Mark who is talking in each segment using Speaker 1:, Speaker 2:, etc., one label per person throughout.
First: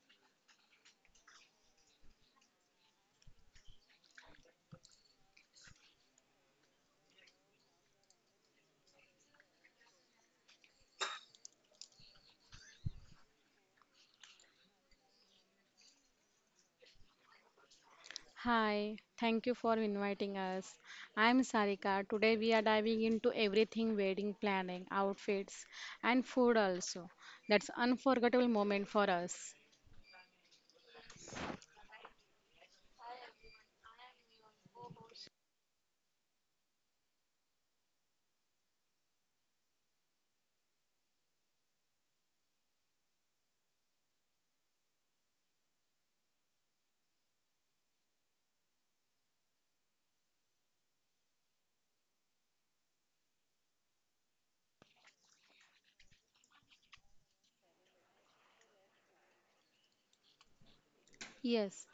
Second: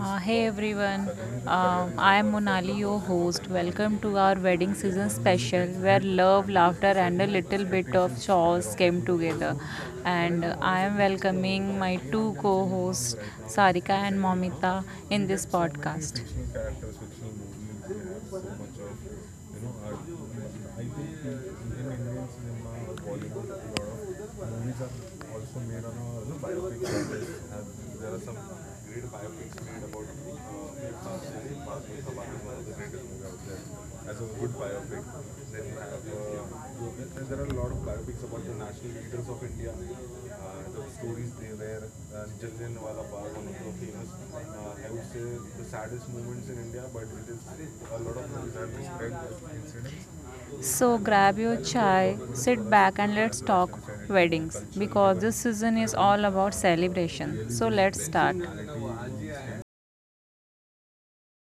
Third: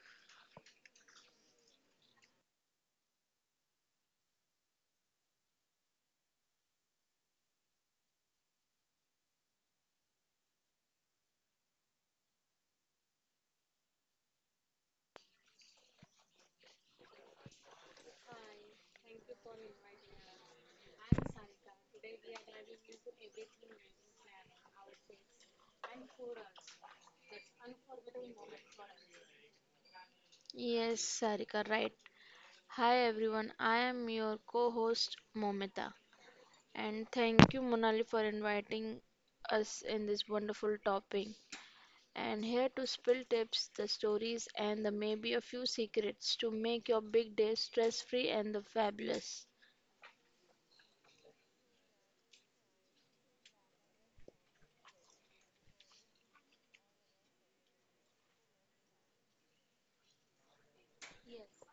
Speaker 1: Hey everyone, I am Monali, your host. Welcome to our wedding season special where love, laughter, and a little bit of chores came together. And I am welcoming my two co hosts, Sarika and Momita, in this podcast.
Speaker 2: Hi, thank you for inviting us. I'm Sarika. Today we are diving into everything wedding planning, outfits, and food also. That's unforgettable moment for us.
Speaker 3: Yes, Sarika, right. Hi everyone, I am your co-host Momita and thank you Monali for inviting us in this wonderful topic. And here to spill tips, the stories and the maybe a few secrets to make your big day stress-free and the fabulous.
Speaker 1: So grab your chai, sit back and let's talk weddings because this season is all about celebration. So let's start.
Speaker 2: Yes,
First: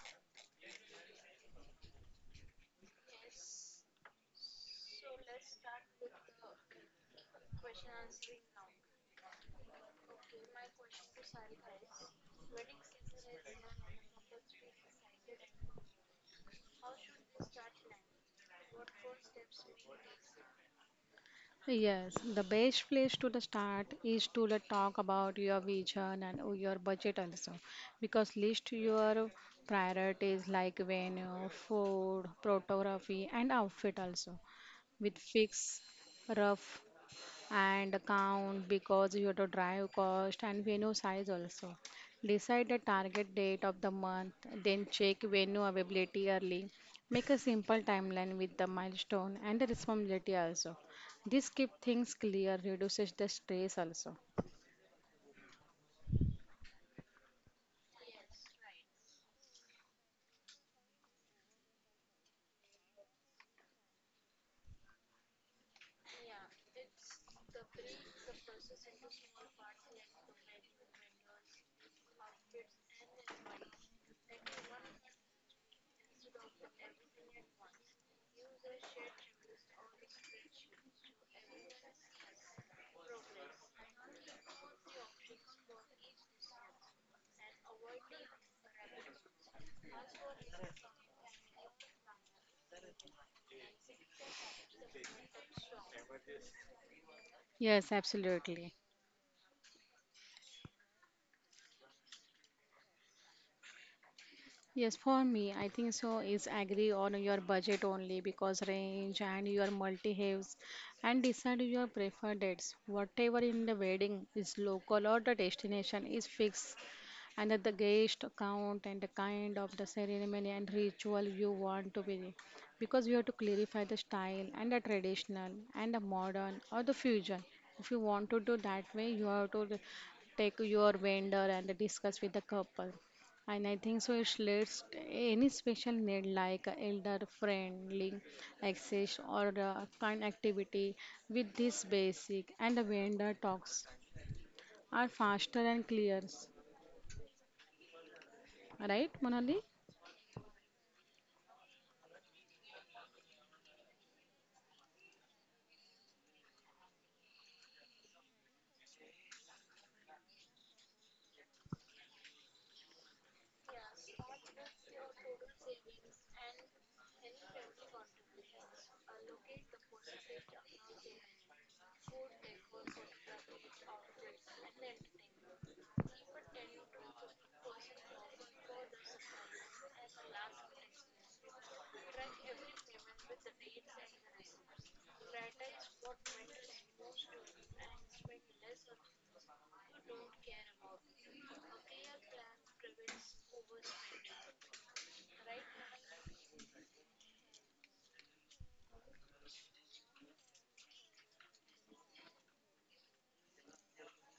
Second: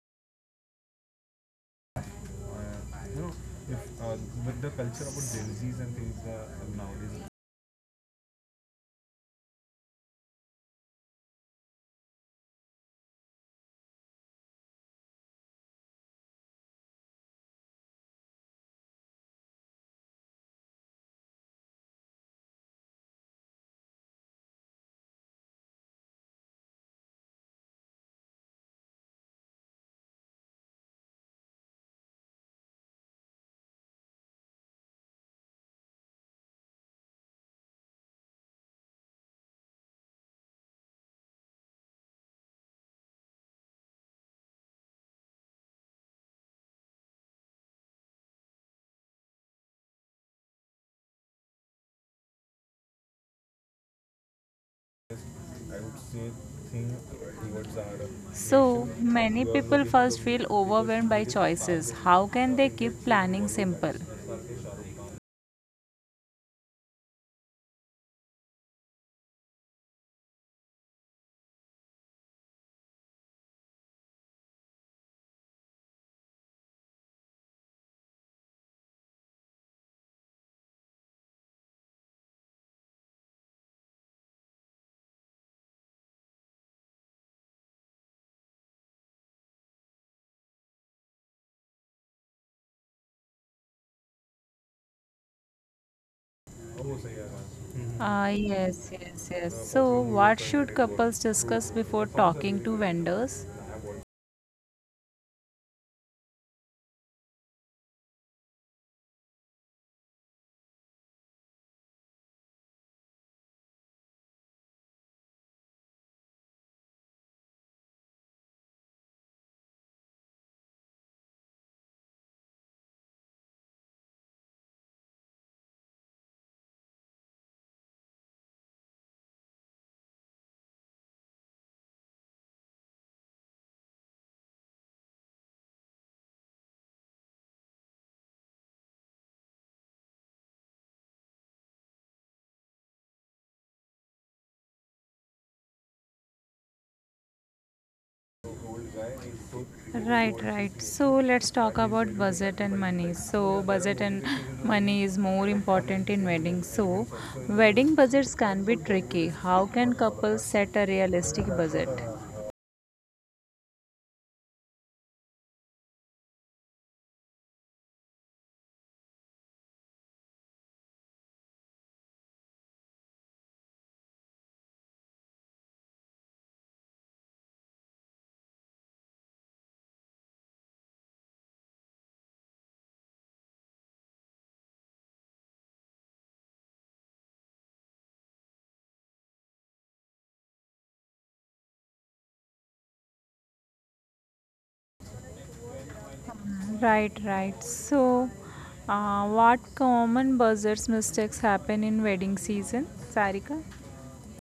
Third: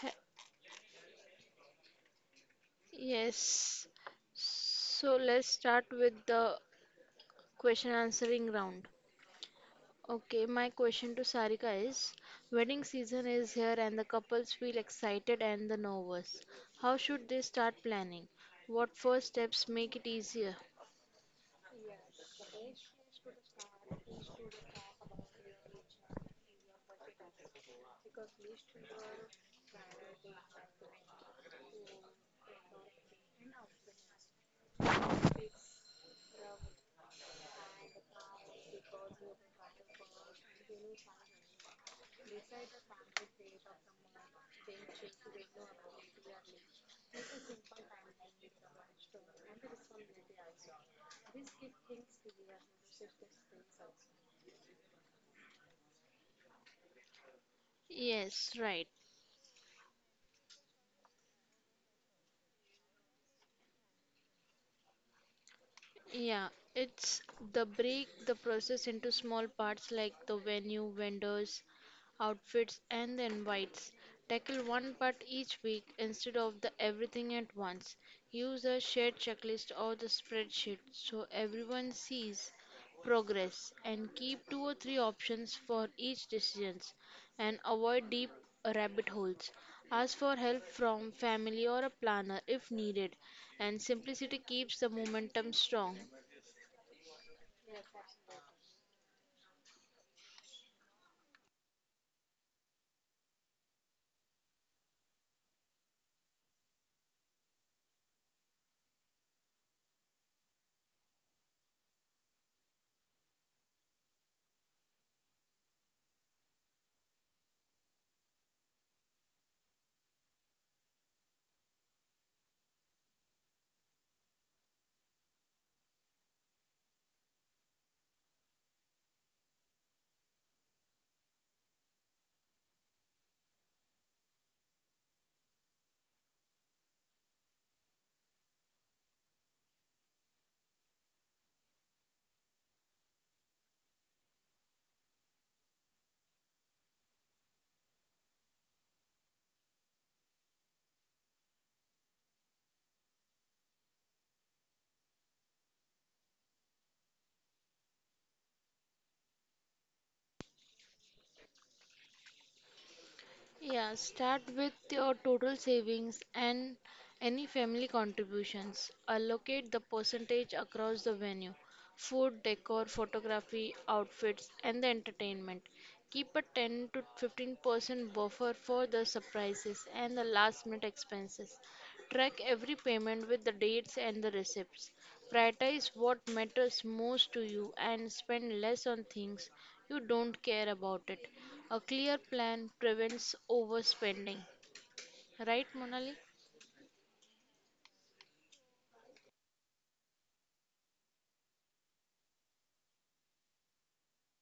Speaker 3: Ha- Yes. So let's start with the question answering round. Okay, my question to Sarika is wedding season is here and the couples feel excited and the nervous. How should they start planning? What first steps make it easier?
Speaker 2: yes. The best place to the start is to the talk about your vision and your budget also, because list your priorities like venue, food, photography, and outfit also with fixed rough and count because you have to drive cost and venue size also. Decide the target date of the month, then check venue availability early. Make a simple timeline with the milestone and the responsibility also. This keep things clear, reduces the stress also.
Speaker 3: Yes,
Speaker 1: So
Speaker 3: right.
Speaker 1: many people first feel overwhelmed by choices. How can they keep planning simple?
Speaker 3: Yeah, it's The break the process into small parts like the venue, vendors, outfits, and the invites. Tackle one part each week instead of the everything at once. Use a shared checklist or the spreadsheet so everyone sees progress and keep two or three options for each decisions and avoid deep rabbit holes. Ask for help from family or a planner if needed and simplicity keeps the momentum strong.
Speaker 2: Yes,
Speaker 1: Ah,
Speaker 2: absolutely.
Speaker 1: yes, yes, yes. So, what should couples discuss before talking to vendors?
Speaker 2: Yes, for me, I think so is agree on your budget only because range and your multi haves and decide your preferred dates. Whatever in the wedding is local or the destination is fixed and that the guest count and the kind of the ceremony and ritual you want to be because we have to clarify the style and the traditional and the modern or the fusion. If you want to do that way, you have to take your vendor and discuss with the couple and I think so it's list any special need like a elder friendly access or a kind activity with this basic and the vendor talks are faster and clear. Right, Monali?
Speaker 1: Right, right. So let's talk about budget and money. So budget and money is more important in wedding. So wedding budgets can be tricky. How can couples set a realistic budget?
Speaker 3: Yeah, start with your total savings and any family contributions. Allocate the percentage across the venue food, decor, photography, outfits, and the entertainment. Keep a 10 to 15% buffer for the surprises and the last minute expenses. Track every payment with the dates and the receipts. Prioritize what matters most to you and spend less on things you don't care about it. A clear plan prevents overspending, right, Monali?
Speaker 1: Right, right. So what common budgets mistakes happen in wedding season, Sarika?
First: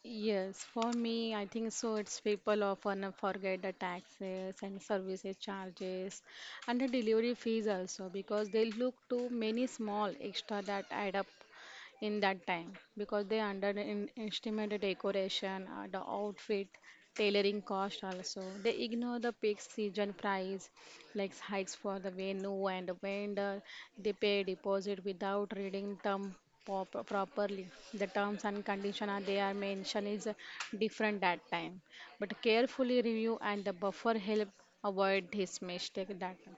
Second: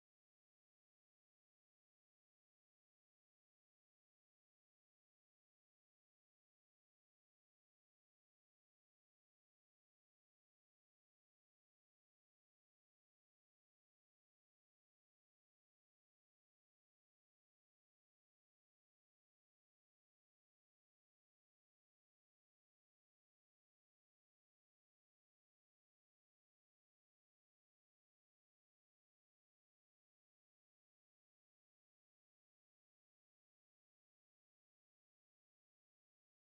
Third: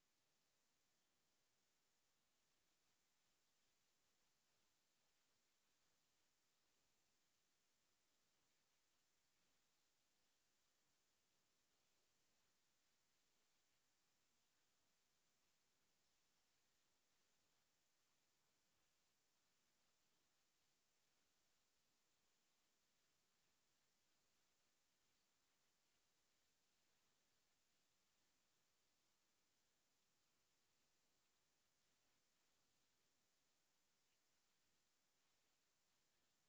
Speaker 2: Yes, for me, I think so. It's people often forget the taxes and services charges and the delivery fees also because they look to many small extra that add up in that time because they underestimate the decoration, the outfit, tailoring cost also. They ignore the peak season price, like hikes for the venue and the vendor. They pay deposit without reading properly. The terms and conditions they are mentioned is different that time. But carefully review and the buffer help avoid this mistake that time.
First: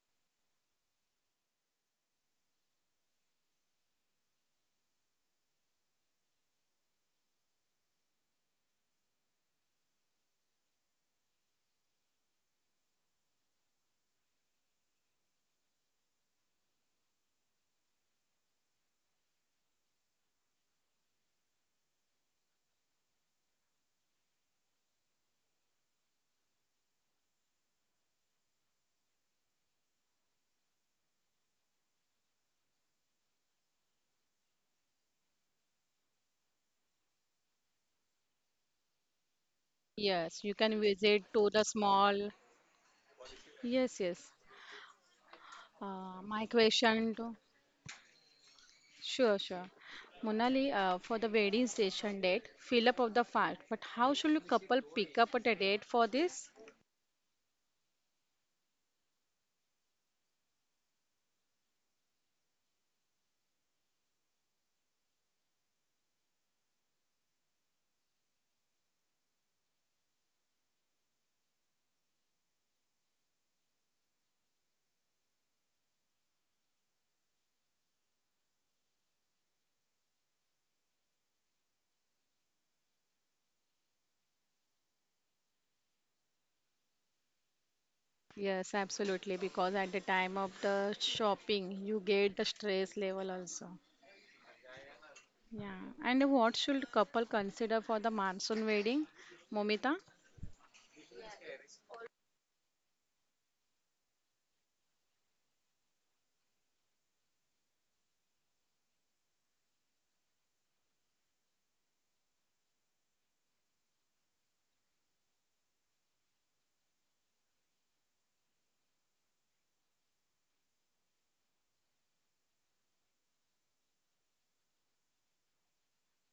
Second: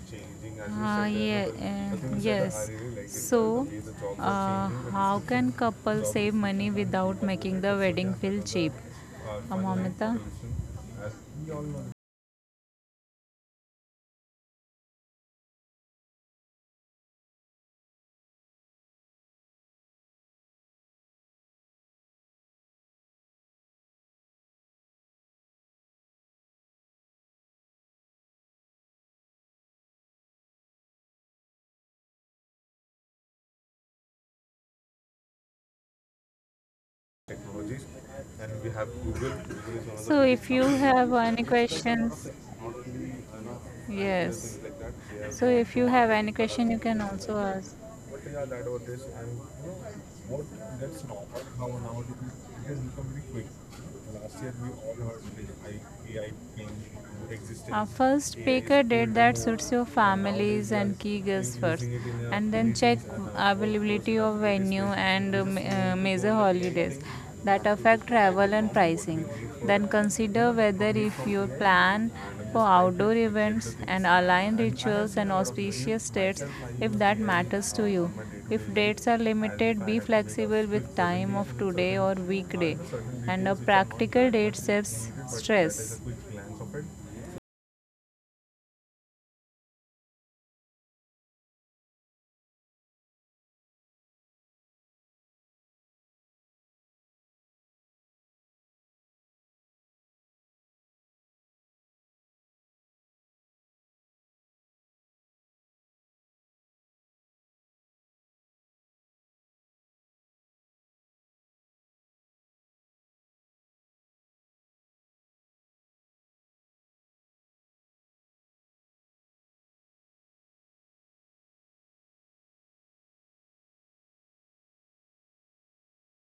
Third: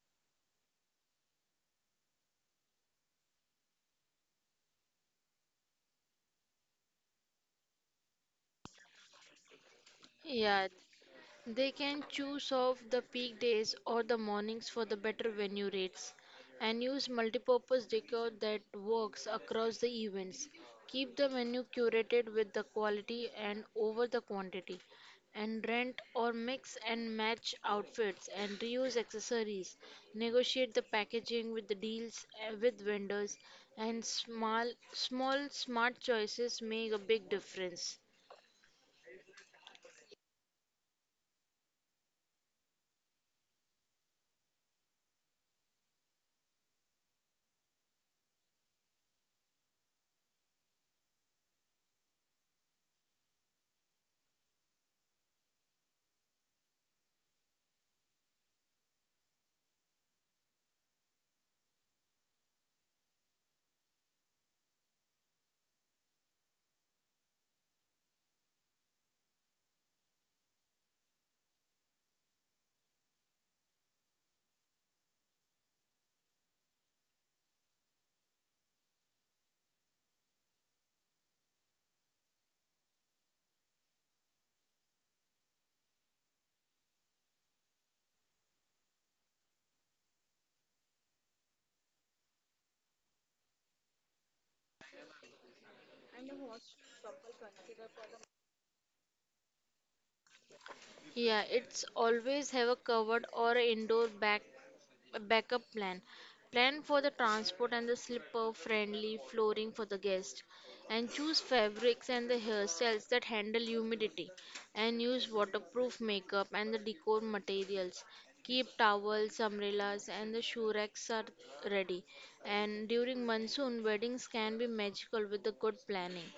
Speaker 1: uh, Ah, said, yeah, the- uh, yes. So, uh, how can different. Couples save money without making the wedding feel cheap? Final Momita?
Speaker 3: Yeah, they can choose off the peak days or the mornings for the better venue rates and use multipurpose decor that works across the events. Keep the menu curated with the quality and over the quantity and rent or mix and match outfits and reuse accessories. Negotiate the packaging with the deals with vendors and small smart choices make a big difference.
Speaker 1: So,
Speaker 2: Yes, you
Speaker 1: if
Speaker 2: can
Speaker 1: you
Speaker 2: visit to
Speaker 1: have
Speaker 2: the
Speaker 1: any
Speaker 2: small.
Speaker 1: questions,
Speaker 2: Yes.
Speaker 1: yes. So, if you
Speaker 2: My
Speaker 1: have any question,
Speaker 2: question
Speaker 1: you
Speaker 2: to
Speaker 1: can also ask.
Speaker 2: sure, sure. Monali, for the wedding station date, fill up of the
Speaker 1: Is
Speaker 2: fact, but how should a couple pick up at a date for this?
Speaker 1: Our first AI is speaker did that suits your families and key guests first, and then check availability of venue and we major holidays that affect travel and pricing. Then consider whether if your plan for outdoor events and align rituals and auspicious dates if that matters to you. If dates are limited, be flexible with time of today or weekday and a practical date saves stress.
Speaker 2: Yes, absolutely, because at the time of the shopping, you get the stress level also. Yeah, and what should couple consider for the monsoon wedding, Momita?
Speaker 3: Yeah, it's always have a covered or indoor back a backup plan. Plan for the transport and the slipper friendly flooring for the guest. And choose fabrics and the hairstyles that handle humidity. And use waterproof makeup and the decor materials. Keep towels, umbrellas, and the shoe racks are ready. And during monsoon, weddings can be magical with the good planning.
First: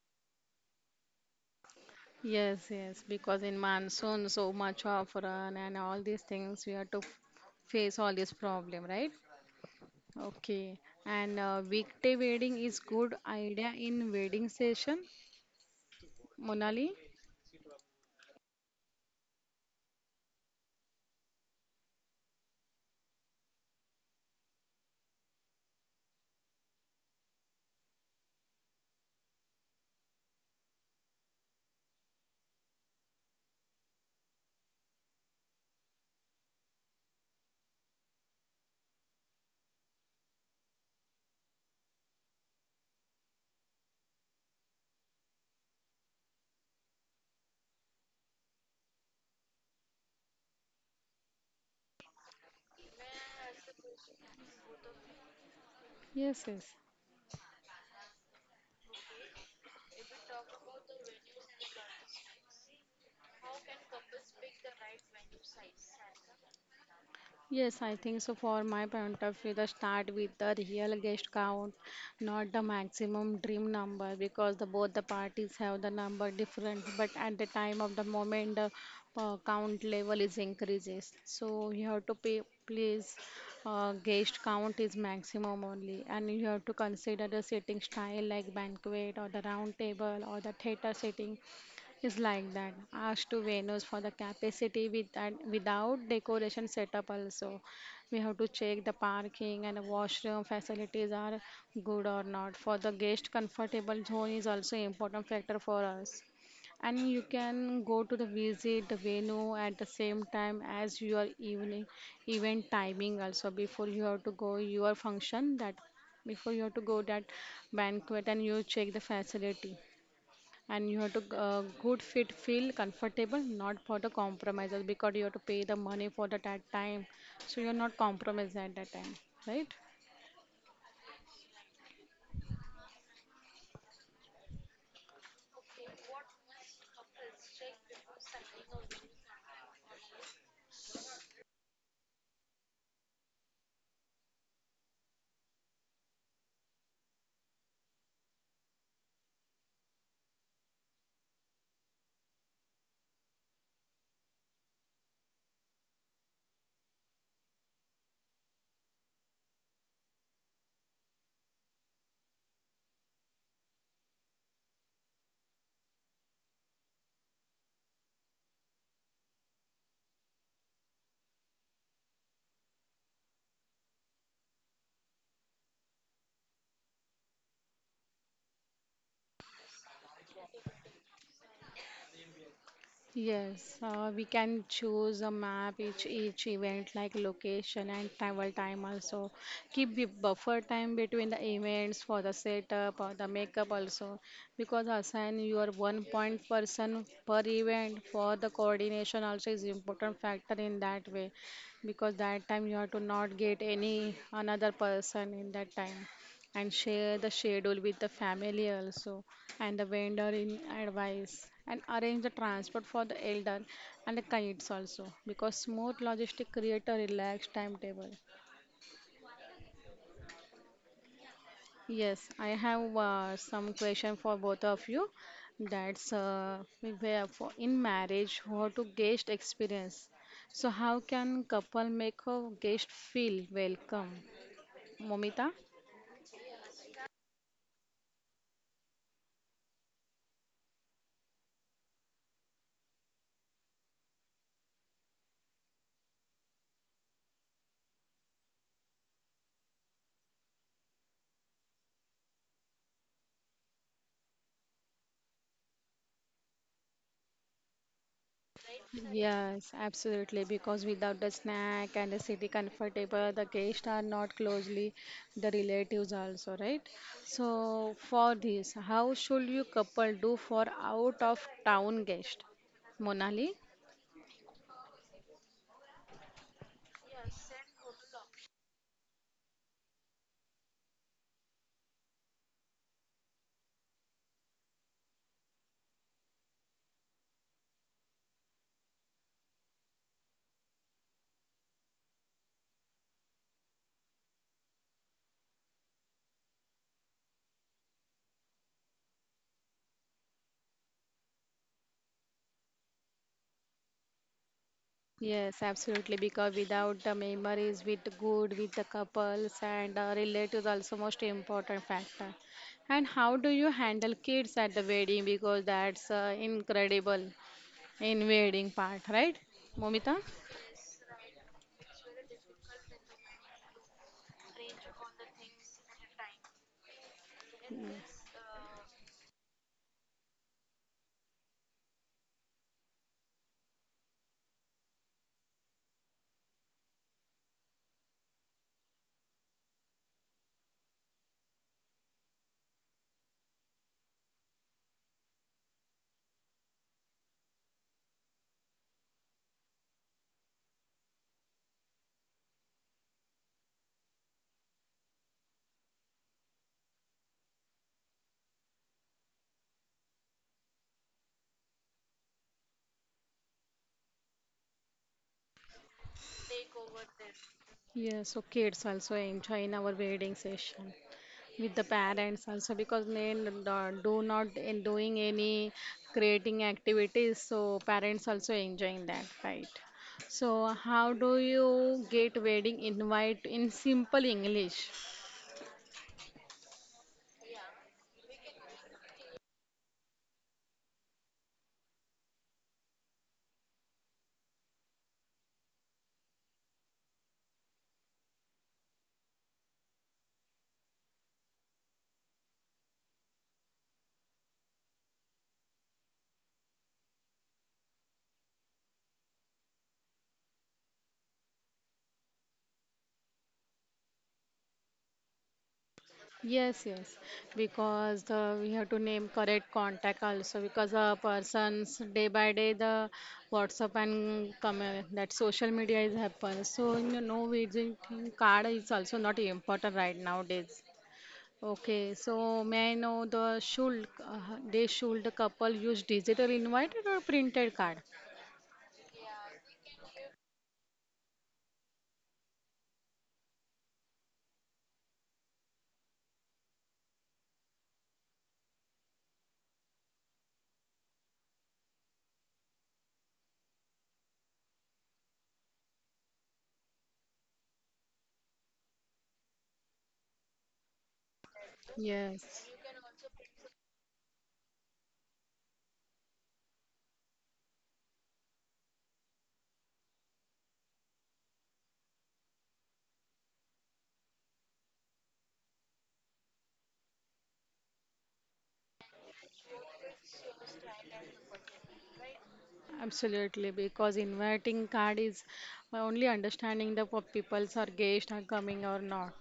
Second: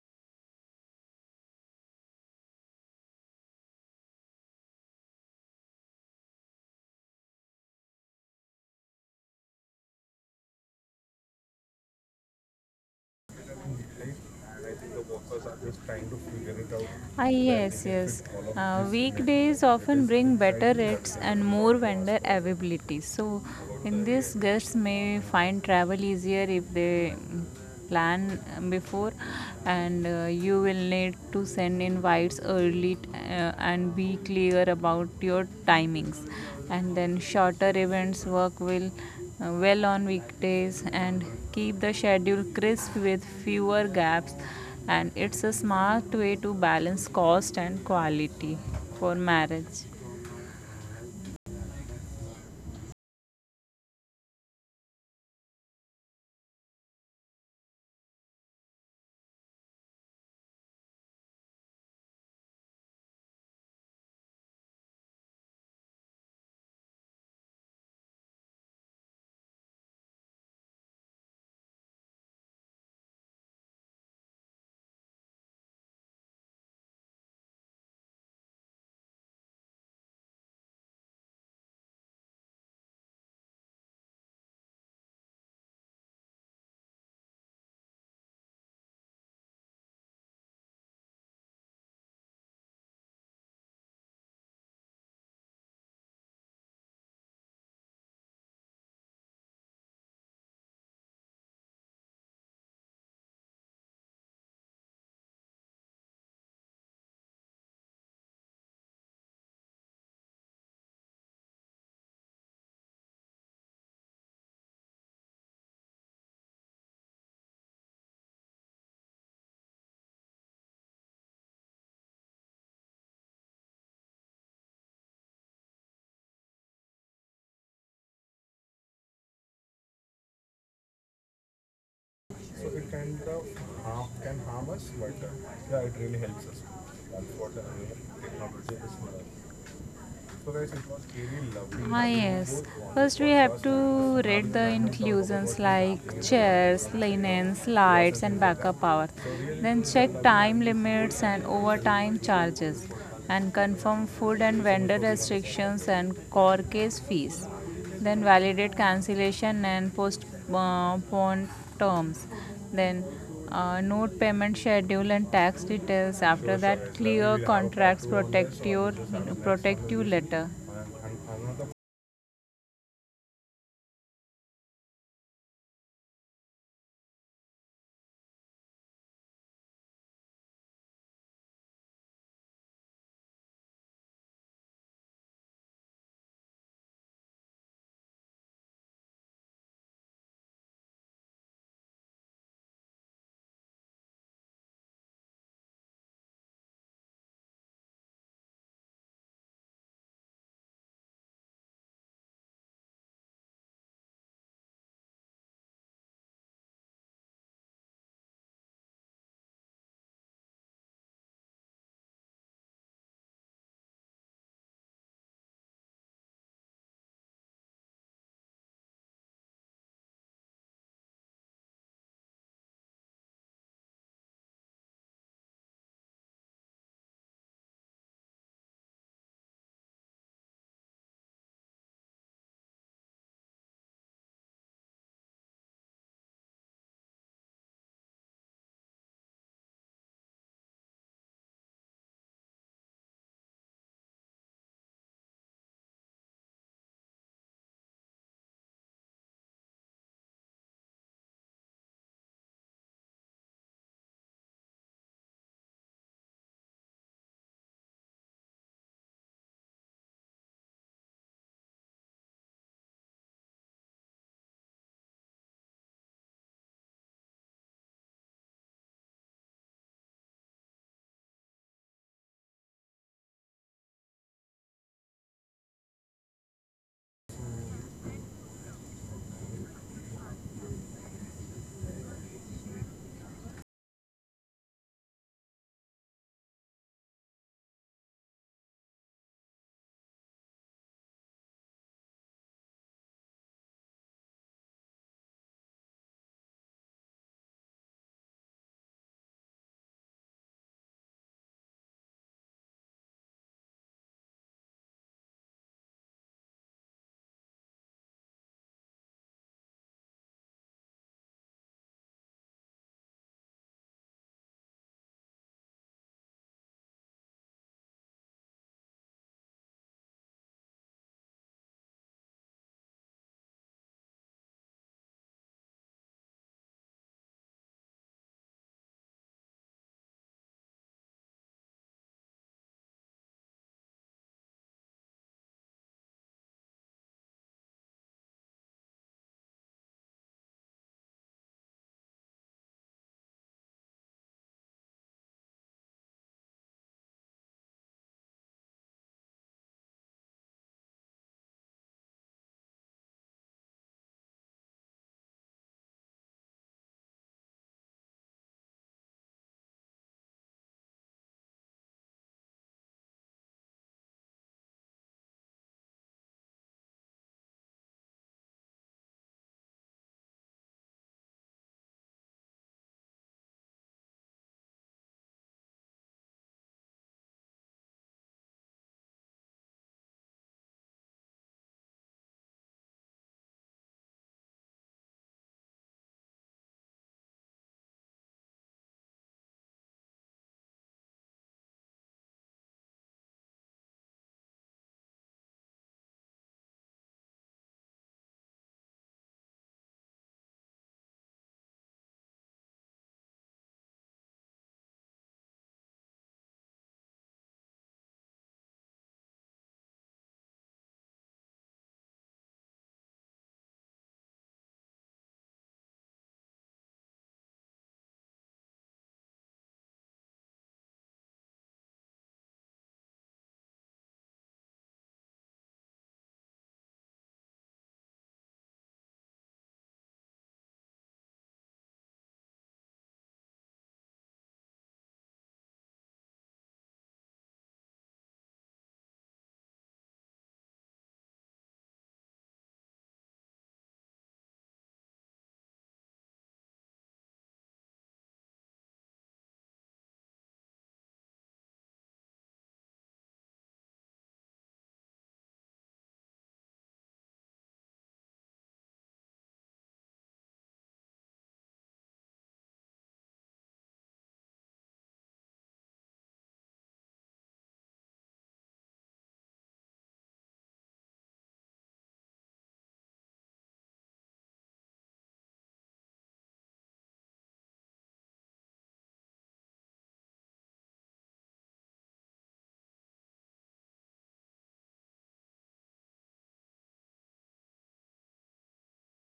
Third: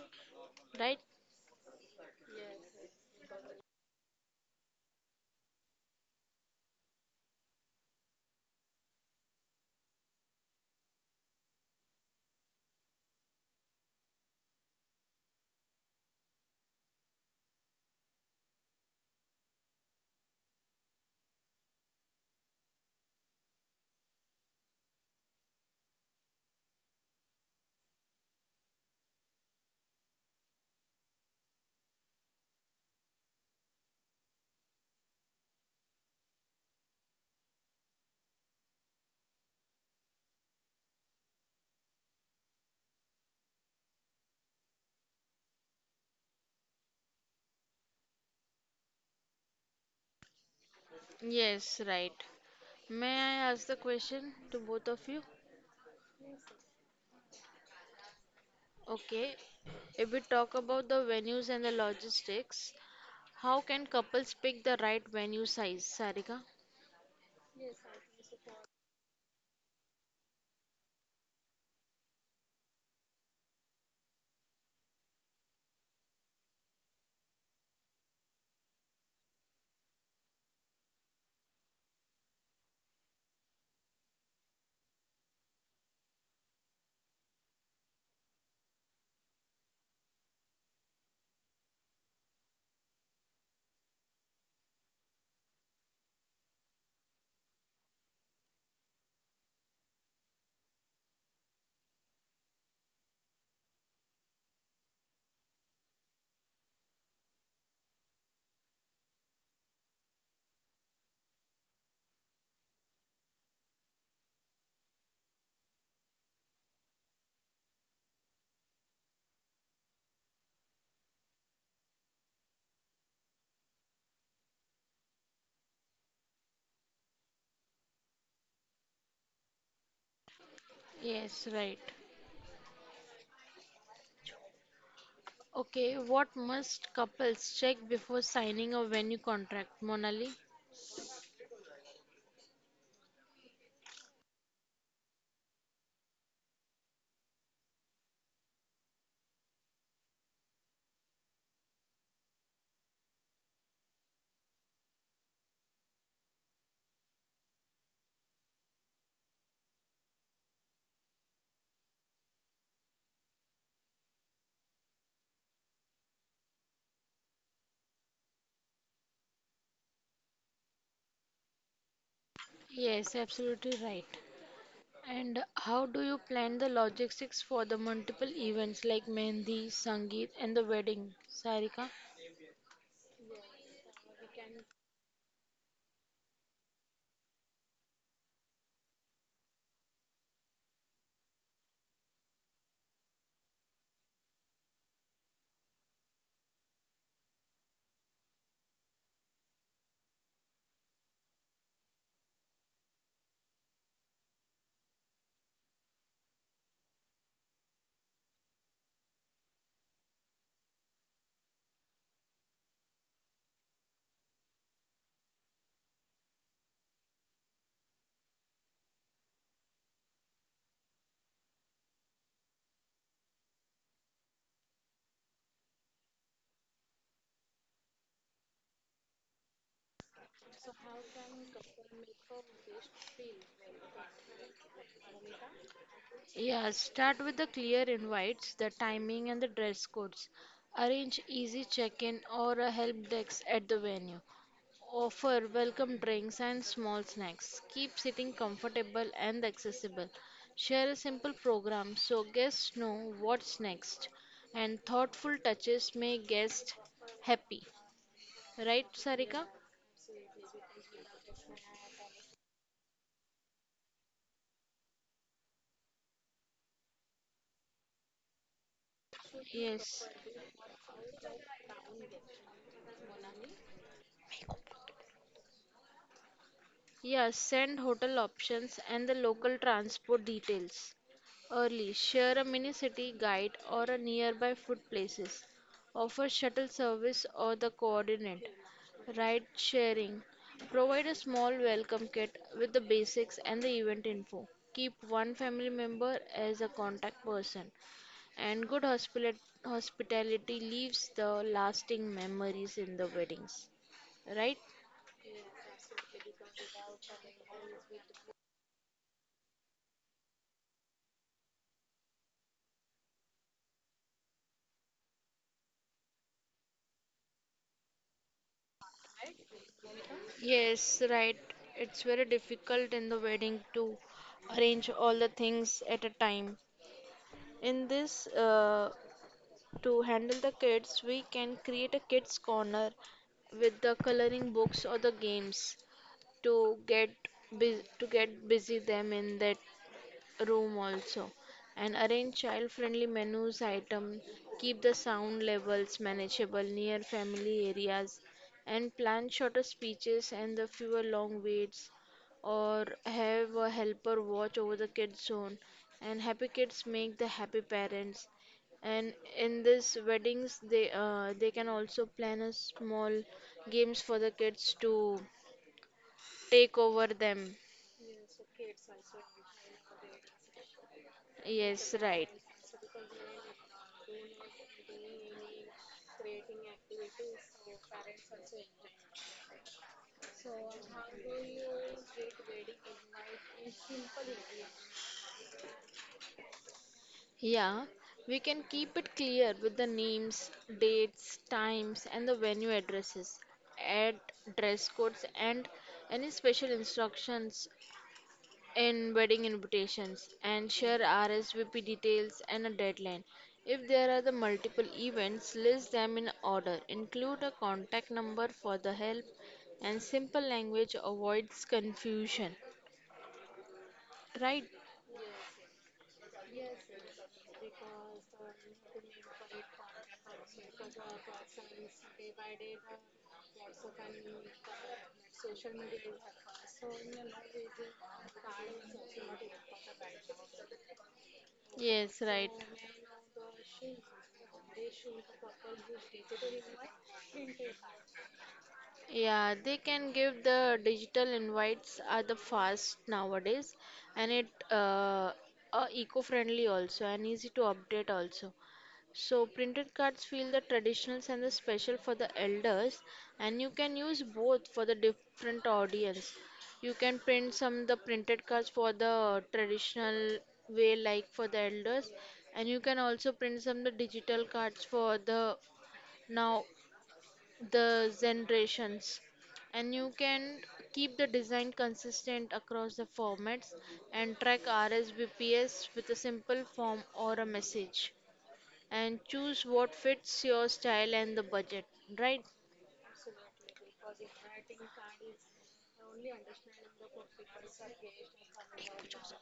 Speaker 3: Right?
Speaker 2: Yes, because in monsoon, so much of run and all these things, we have to face all this problem, right? Okay. And weekday wedding is good idea in wedding session, Monali?
Speaker 1: Yes. Weekdays often bring better rates and more vendor availability. So, in this, guests may find travel easier if they plan before, and you will need to send invites early and be clear about your timings. And then, shorter events work will well on weekdays and keep the schedule crisp with fewer gaps and it's a smart way to balance cost and quality for marriage.
Speaker 3: Yes, right. May I ask the question to both of you?
Speaker 2: Yes.
Speaker 3: Okay, if we talk about the venues and the logistics, how can couples pick the right venue size, Sarika?
Speaker 2: Yes, I think so. For my point of view, the start with the real guest count, not the maximum dream number, because the both the parties have the number different. But at the time of the moment, the count level is increases. So you have to pay, please. Guest count is maximum only, and you have to consider the seating style like banquet or the round table or the theater seating it's like that. Asked to Venus for the capacity with and without decoration setup also. We have to check the parking and washroom facilities are good or not. For the guest, comfortable zone is also important factor for us. And you can go to the visit the venue at the same time as your evening event timing also before you have to go your function that before you have to go that banquet and you check the facility and you have to good fit feel comfortable not for the compromises because you have to pay the money for the that time so you're not compromised at that time right.
Speaker 3: Yes, right. Okay, what must couples check before signing a venue contract, Monali?
Speaker 1: Yes. First, we have to read the inclusions like chairs, linens, lights, and backup power. Then, check time limits and overtime charges, and confirm food and vendor restrictions and corkage fees. Then validate cancellation and postpone terms then note payment schedule and tax details after that clear contracts protect you letter.
Speaker 3: Yes, absolutely right. And how do you plan the logistics for the multiple events like Mehndi, Sangeet, and the wedding, Sarika?
Speaker 2: Yes, we can choose a map each event like location and travel time also. Keep the buffer time between the events for the setup or the makeup also because assign your one point person per event for the coordination also is important factor in that way because that time you have to not get any another person in that time and share the schedule with the family also and the vendor in advice and arrange the transport for the elder and the kids also because smooth logistic create a relaxed timetable. Yes, I have some question for both of you. That's Where for in marriage how to guest experience, so how can couple make a guest feel welcome, Momita?
Speaker 3: Yeah, start with the clear invites, the timing and the dress codes. Arrange easy check-in or a help desk at the venue. Offer welcome drinks and small snacks. Keep seating comfortable and accessible. Share a simple program so guests know what's next. And thoughtful touches make guests happy. Right, Sarika?
Speaker 2: Yes, absolutely. Because without the snack and the city comfortable, the guests are not closely the relatives also, right? So for this, how should you
Speaker 3: Yes.
Speaker 2: couple do for out of town guest? Monali?
Speaker 3: Yes, send hotel options and the local transport details. Early, share a mini city guide or a nearby food places. Offer shuttle service or the coordinate. Ride sharing. Provide a small welcome kit with the basics and the event info. Keep one family member as a contact person. And good hospitality leaves the lasting memories in the weddings. Right?
Speaker 2: Yes, absolutely. Because without the memories with good with the couples and relatives also most important factor. And how do you handle kids at the wedding? Because that's incredible in wedding part, right, Momita?
Speaker 3: Yes, right. It's very difficult in the wedding to arrange all the things at a time. In this, to handle the kids, we can create a kids' corner with the coloring books or the games to to get busy them in that room also and arrange child friendly menus item keep the sound levels manageable near family areas and plan shorter speeches and the fewer long waits or have a helper watch over the kids zone and happy kids make the happy parents and in this weddings they can also plan a small games for the kids to take over them
Speaker 2: Yes, so kids also enjoy in our wedding session with the
Speaker 3: yes right.
Speaker 2: parents also because they do not in doing any creating activities, so parents also enjoying that, right? So how do you get wedding invite in simple English?
Speaker 3: Yeah, we can keep it clear with the names, dates, times, and the venue addresses, add dress codes, and any special instructions in wedding invitations, and share RSVP details and a deadline. If there are the multiple events, list them in order. Include a contact number for the help, and simple language avoids confusion. Right?
Speaker 2: Yes, because the we have to name correct contact also because a person's day by day the WhatsApp and come that social media is happen. So you know visiting card is also not important right nowadays. Okay,
Speaker 3: Yes,
Speaker 2: so
Speaker 3: right.
Speaker 2: may I know the should they should the couple use digital invite or printed card?
Speaker 3: Yeah, they can give the digital invites are the fast nowadays and it eco-friendly also and easy to update also. So printed cards feel the traditionals and the special for the elders and you can use both for the different audience. You can print some the printed cards for the traditional way like for the elders
Speaker 2: Yes,
Speaker 3: and you can also print some the digital cards for the now the generations and you can keep the design consistent across the formats and track RSVPs with a simple form or a message and choose what fits your style and the budget, right?
Speaker 2: absolutely. Because inviting card is my only understanding the people's are guests are coming or not.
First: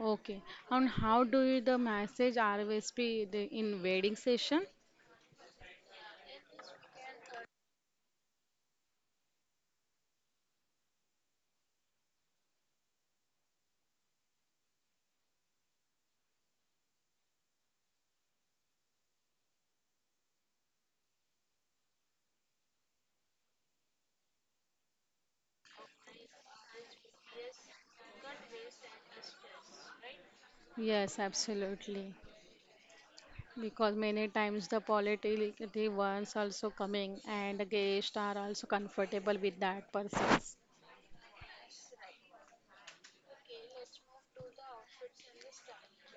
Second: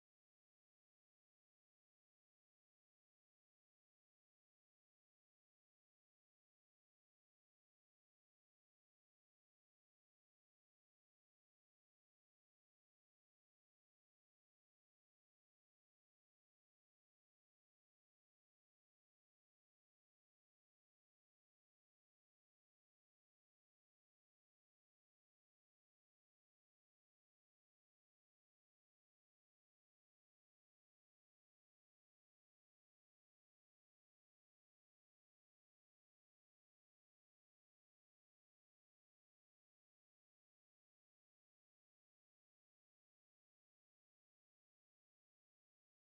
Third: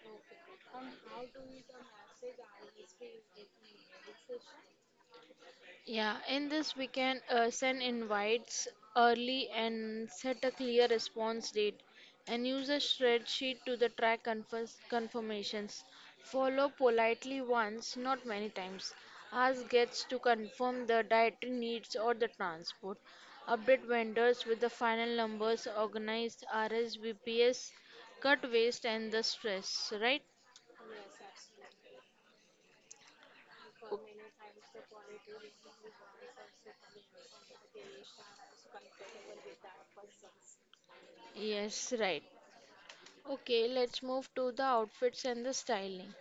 Speaker 2: Okay. And how do you the message RSVP the in wedding session?
Speaker 3: Yeah, in this we can send invites early and set a clear response date and use a spreadsheet to the track confirms confirmations. Follow politely once, not many times. Ask guests to confirm the dietary needs or the transport. Update vendors with the final numbers, organize RSVPs, cut waste and the stress, right?
Speaker 2: Yes, absolutely. Because many times the political the ones also coming and the guests are also comfortable with that person.
Speaker 3: Yes, right. Okay, let's move to the outfits and the styling.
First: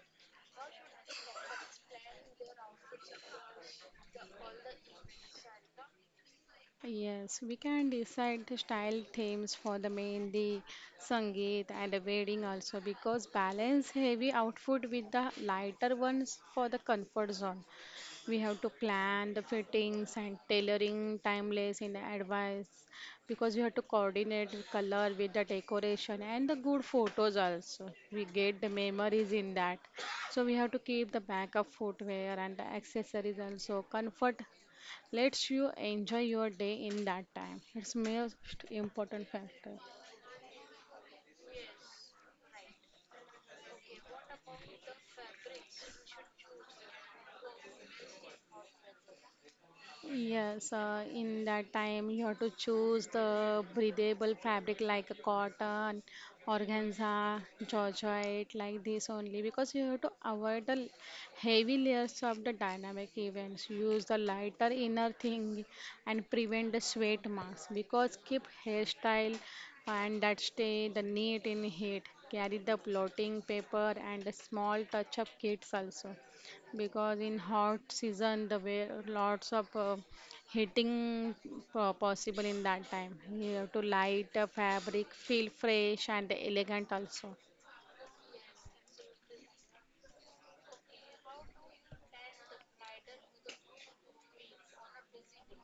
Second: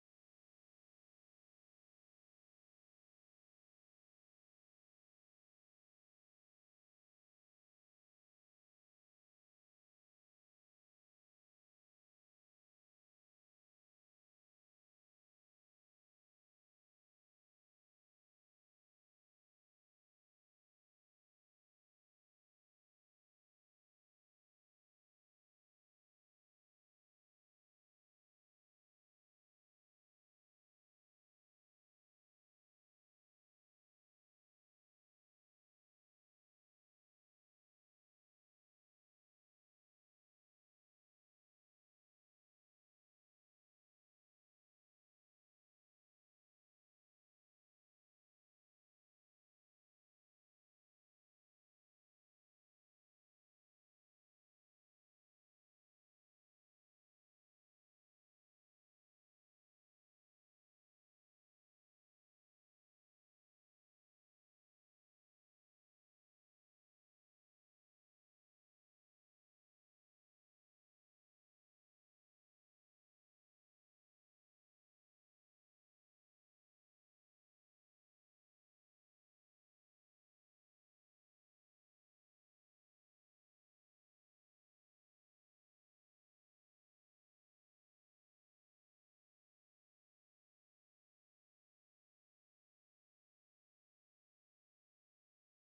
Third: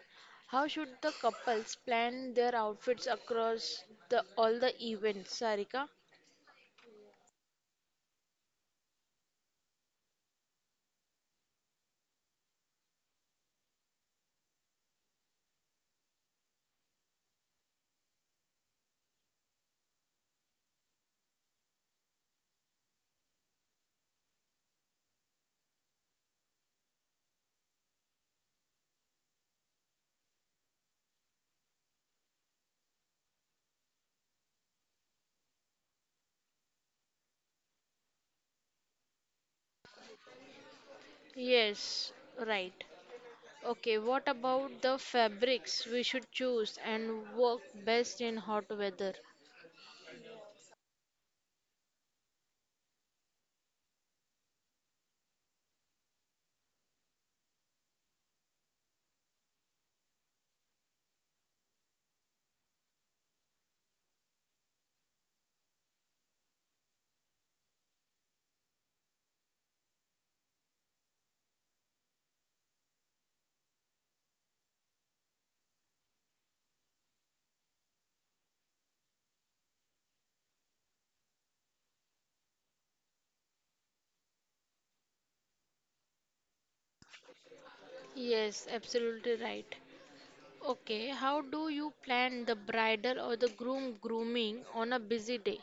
Speaker 3: How should the couples plan their outfits across the all the events, Sarika?
Speaker 2: Yes, we can decide the style themes for the mehndi, sangeet, and the wedding also because balance heavy outfit with the lighter ones for the comfort zone. We have to plan the fittings and tailoring timeless in advance because we have to coordinate the color with the decoration and the good photos also. We get the memories in that. So we have to keep the backup footwear and the accessories also. Comfort lets you enjoy your day in that time. It's most important factor.
Speaker 3: Yes, right. Okay, what about the fabrics we should choose and work best in hot weather?
Speaker 2: Yes, in that time you have to choose the breathable fabric like a cotton, organza, georgette, like this only because you have to avoid the heavy layers of the dynamic events. Use the lighter inner thing and prevent the sweat marks because keep hairstyle and that stay the neat in heat. Carry the blotting paper and a small touch of kits also because in hot season the way lots of heating possible in that time. You have to light the fabric, feel fresh and elegant also.
Speaker 3: Yes, absolutely right. Okay, how do you plan the bridal or the groom grooming on a busy day?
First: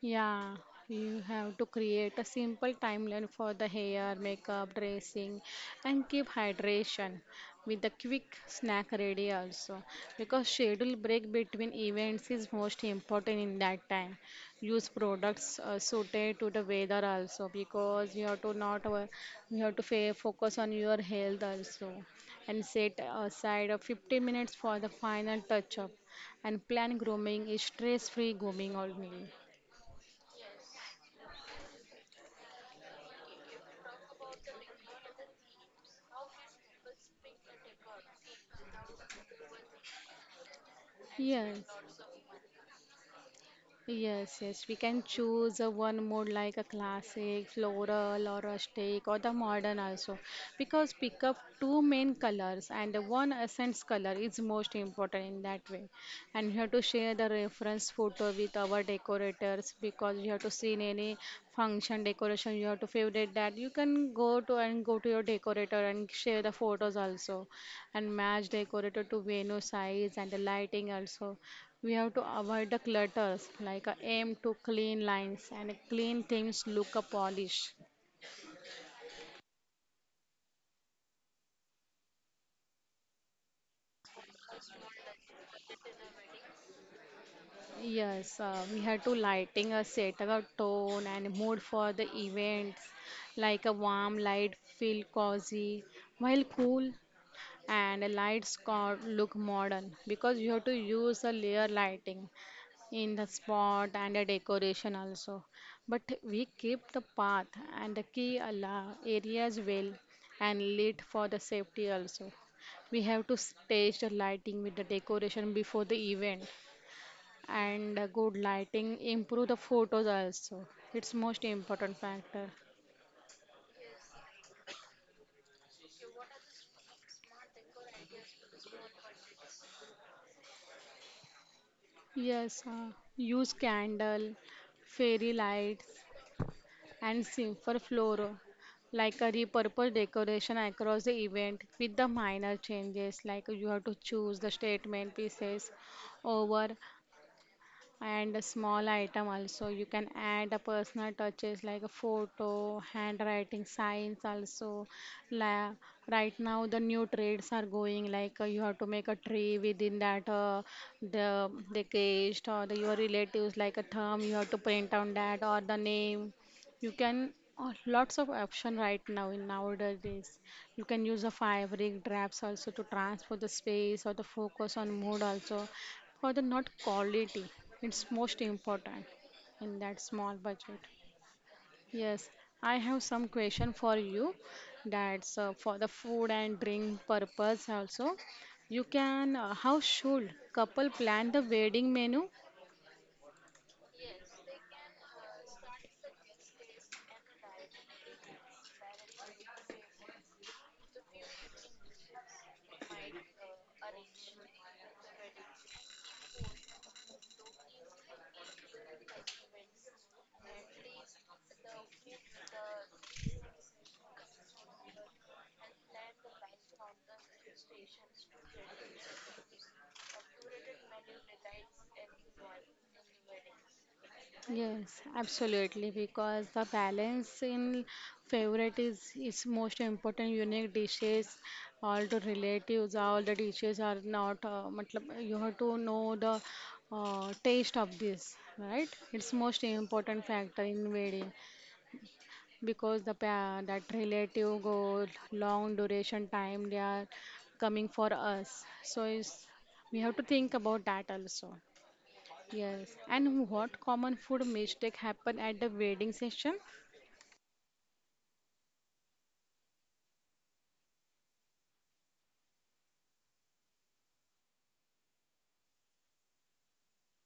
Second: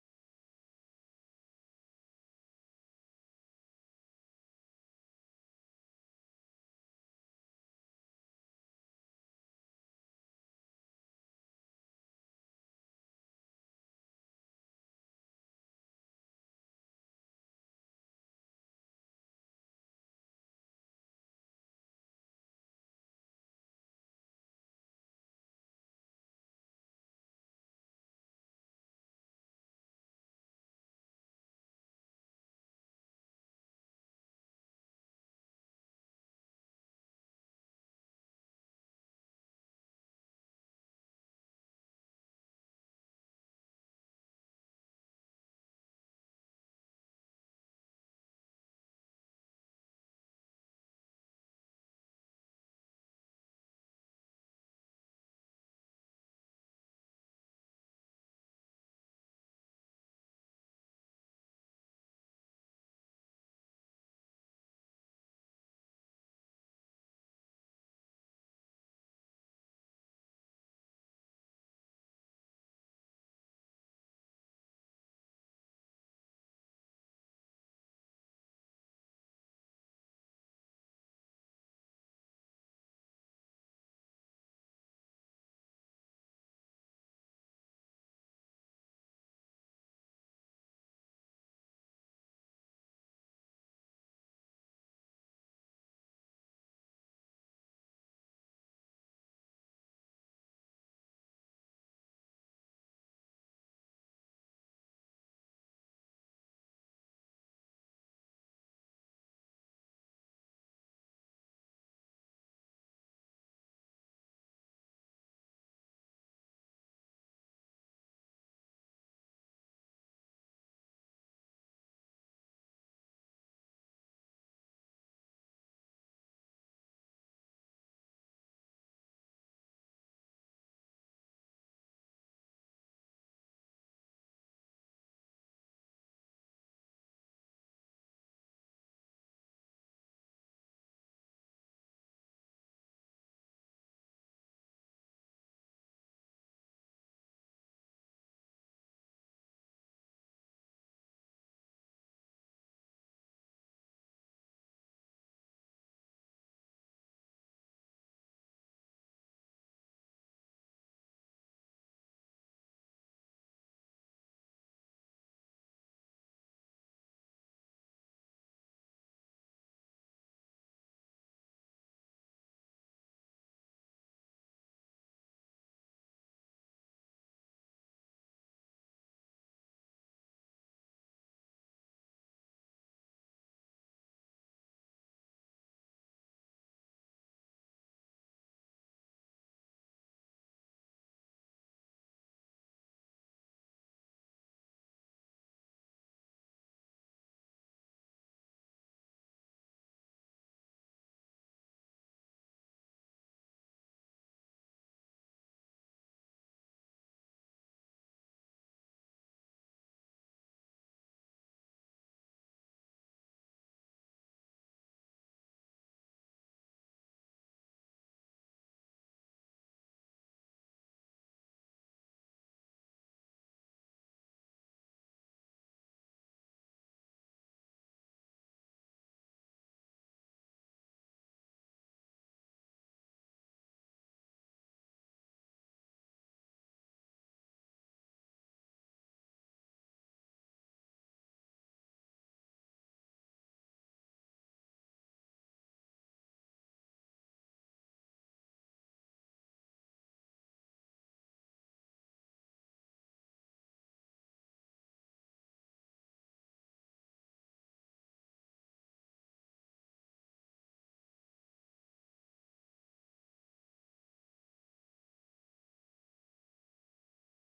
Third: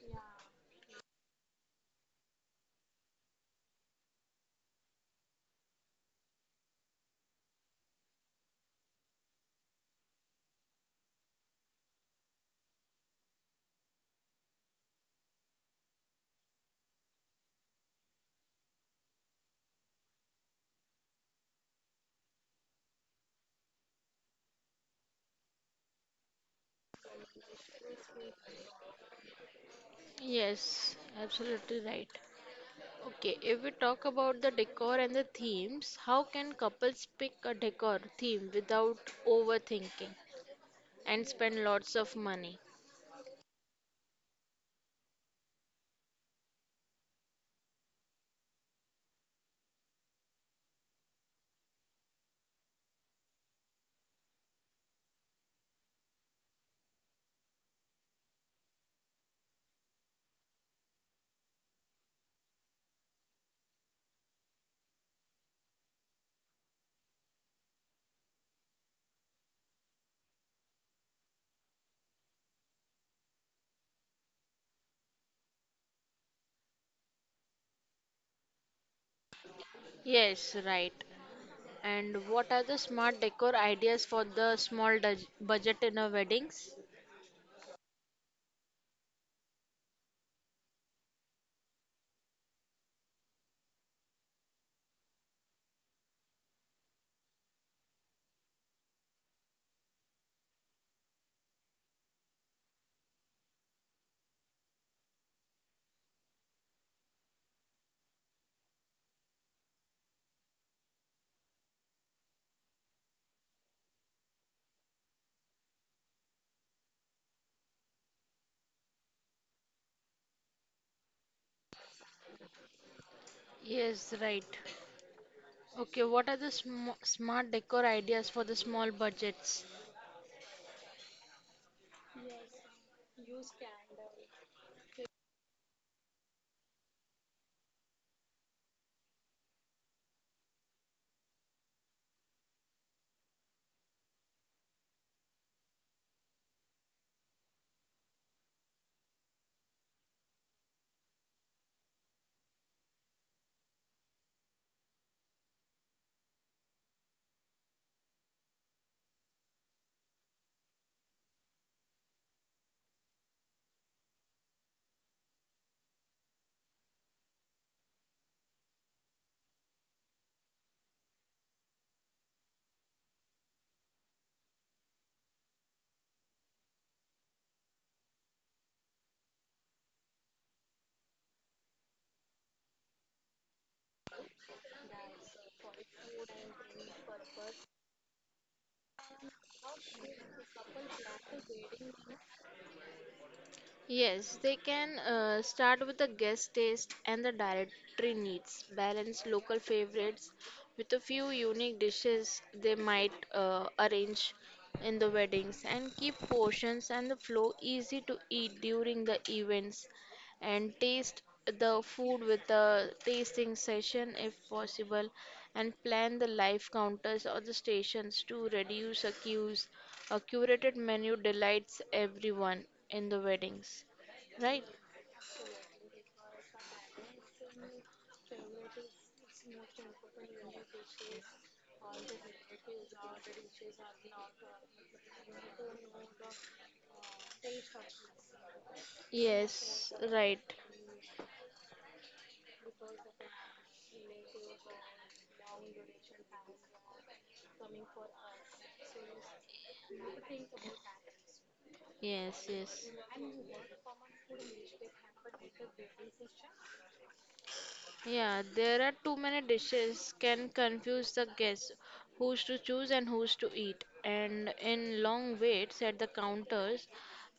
Speaker 2: Yeah, you have to create a simple timeline for the hair, makeup, dressing, and keep hydration with a quick snack ready also. Because schedule break between events is most important in that time. Use products suited to the weather also because you have to not you have to focus on your health also and set aside 15 minutes for the final touch up and plan grooming is stress free grooming only.
Speaker 3: Yes, absolutely right. Okay, if we talk about the decor and the themes, how can couples pick a decor theme without overthinking and
Speaker 2: Yes,
Speaker 3: spend lots of money?
Speaker 2: yes. We can choose a one more like a classic, floral, or rustic, or the modern also. Because pick up two main colors and one essence color is most important in that way. And you have to share the reference photo with our decorators because you have to see in any function decoration, you have to favorite that. You can go to and go to your decorator and share the photos also, and match decorator to venue size and the lighting also. We have to avoid the clutters, like aim to clean lines and clean things look a polish.
Speaker 3: Yes, right. And what are the smart decor ideas for the small budget in a weddings?
Speaker 2: Yes, we have to lighting a set a tone and mood for the events, like a warm light feel cozy, while cool and the look modern because you have to use a layer lighting in the spot and the decoration also but we keep the path and the key areas well and lit for the safety also. We have to stage the lighting with the decoration before the event and a good lighting improve the photos also. It's most important factor.
Speaker 3: Yes, right. Okay, what are the smart decor ideas for the small budgets?
Speaker 2: Yes, use candle fairy lights and simple floor like a repurposed decoration across the event with the minor changes like you have to choose the statement pieces over and a small item also. You can add a personal touches like a photo handwriting signs also. La- right now the new trades are going like you have to make a tree within that the guest or the your relatives like a thumb you have to print on that or the name you can lots of option right now in nowadays. You can use a fabric drapes also to transfer the space or the focus on mood also for the not quality. It's most important in that small budget. Yes, I have some question for you. That's for the food and drink purpose also. You can, how should couple plan the wedding menu?
Speaker 3: Yes, they can start with the guest taste and the dietary needs. Balance local favorites with a few unique dishes they might arrange in the weddings and keep portions and the flow easy to eat during the events and taste the food with a tasting session if possible and plan the live counters or the stations to reduce the queues a curated menu delights everyone in the weddings, right?
Speaker 2: Yes, absolutely. Because the balance in favorite is most important. Unique dishes, all the relatives, all the dishes are not. Matlab, you have to know the taste of this, right? It's most
Speaker 3: Yes,
Speaker 2: important
Speaker 3: right.
Speaker 2: factor in wedding because the that relative go long duration time they are coming for us so is we have to think about that also.
Speaker 3: Yes, yes.
Speaker 2: Yes, and what common food mistake happen at the wedding session?
Speaker 3: Yeah, there are too many dishes can confuse the guests who's to choose and who's to eat. And in long waits at the counters,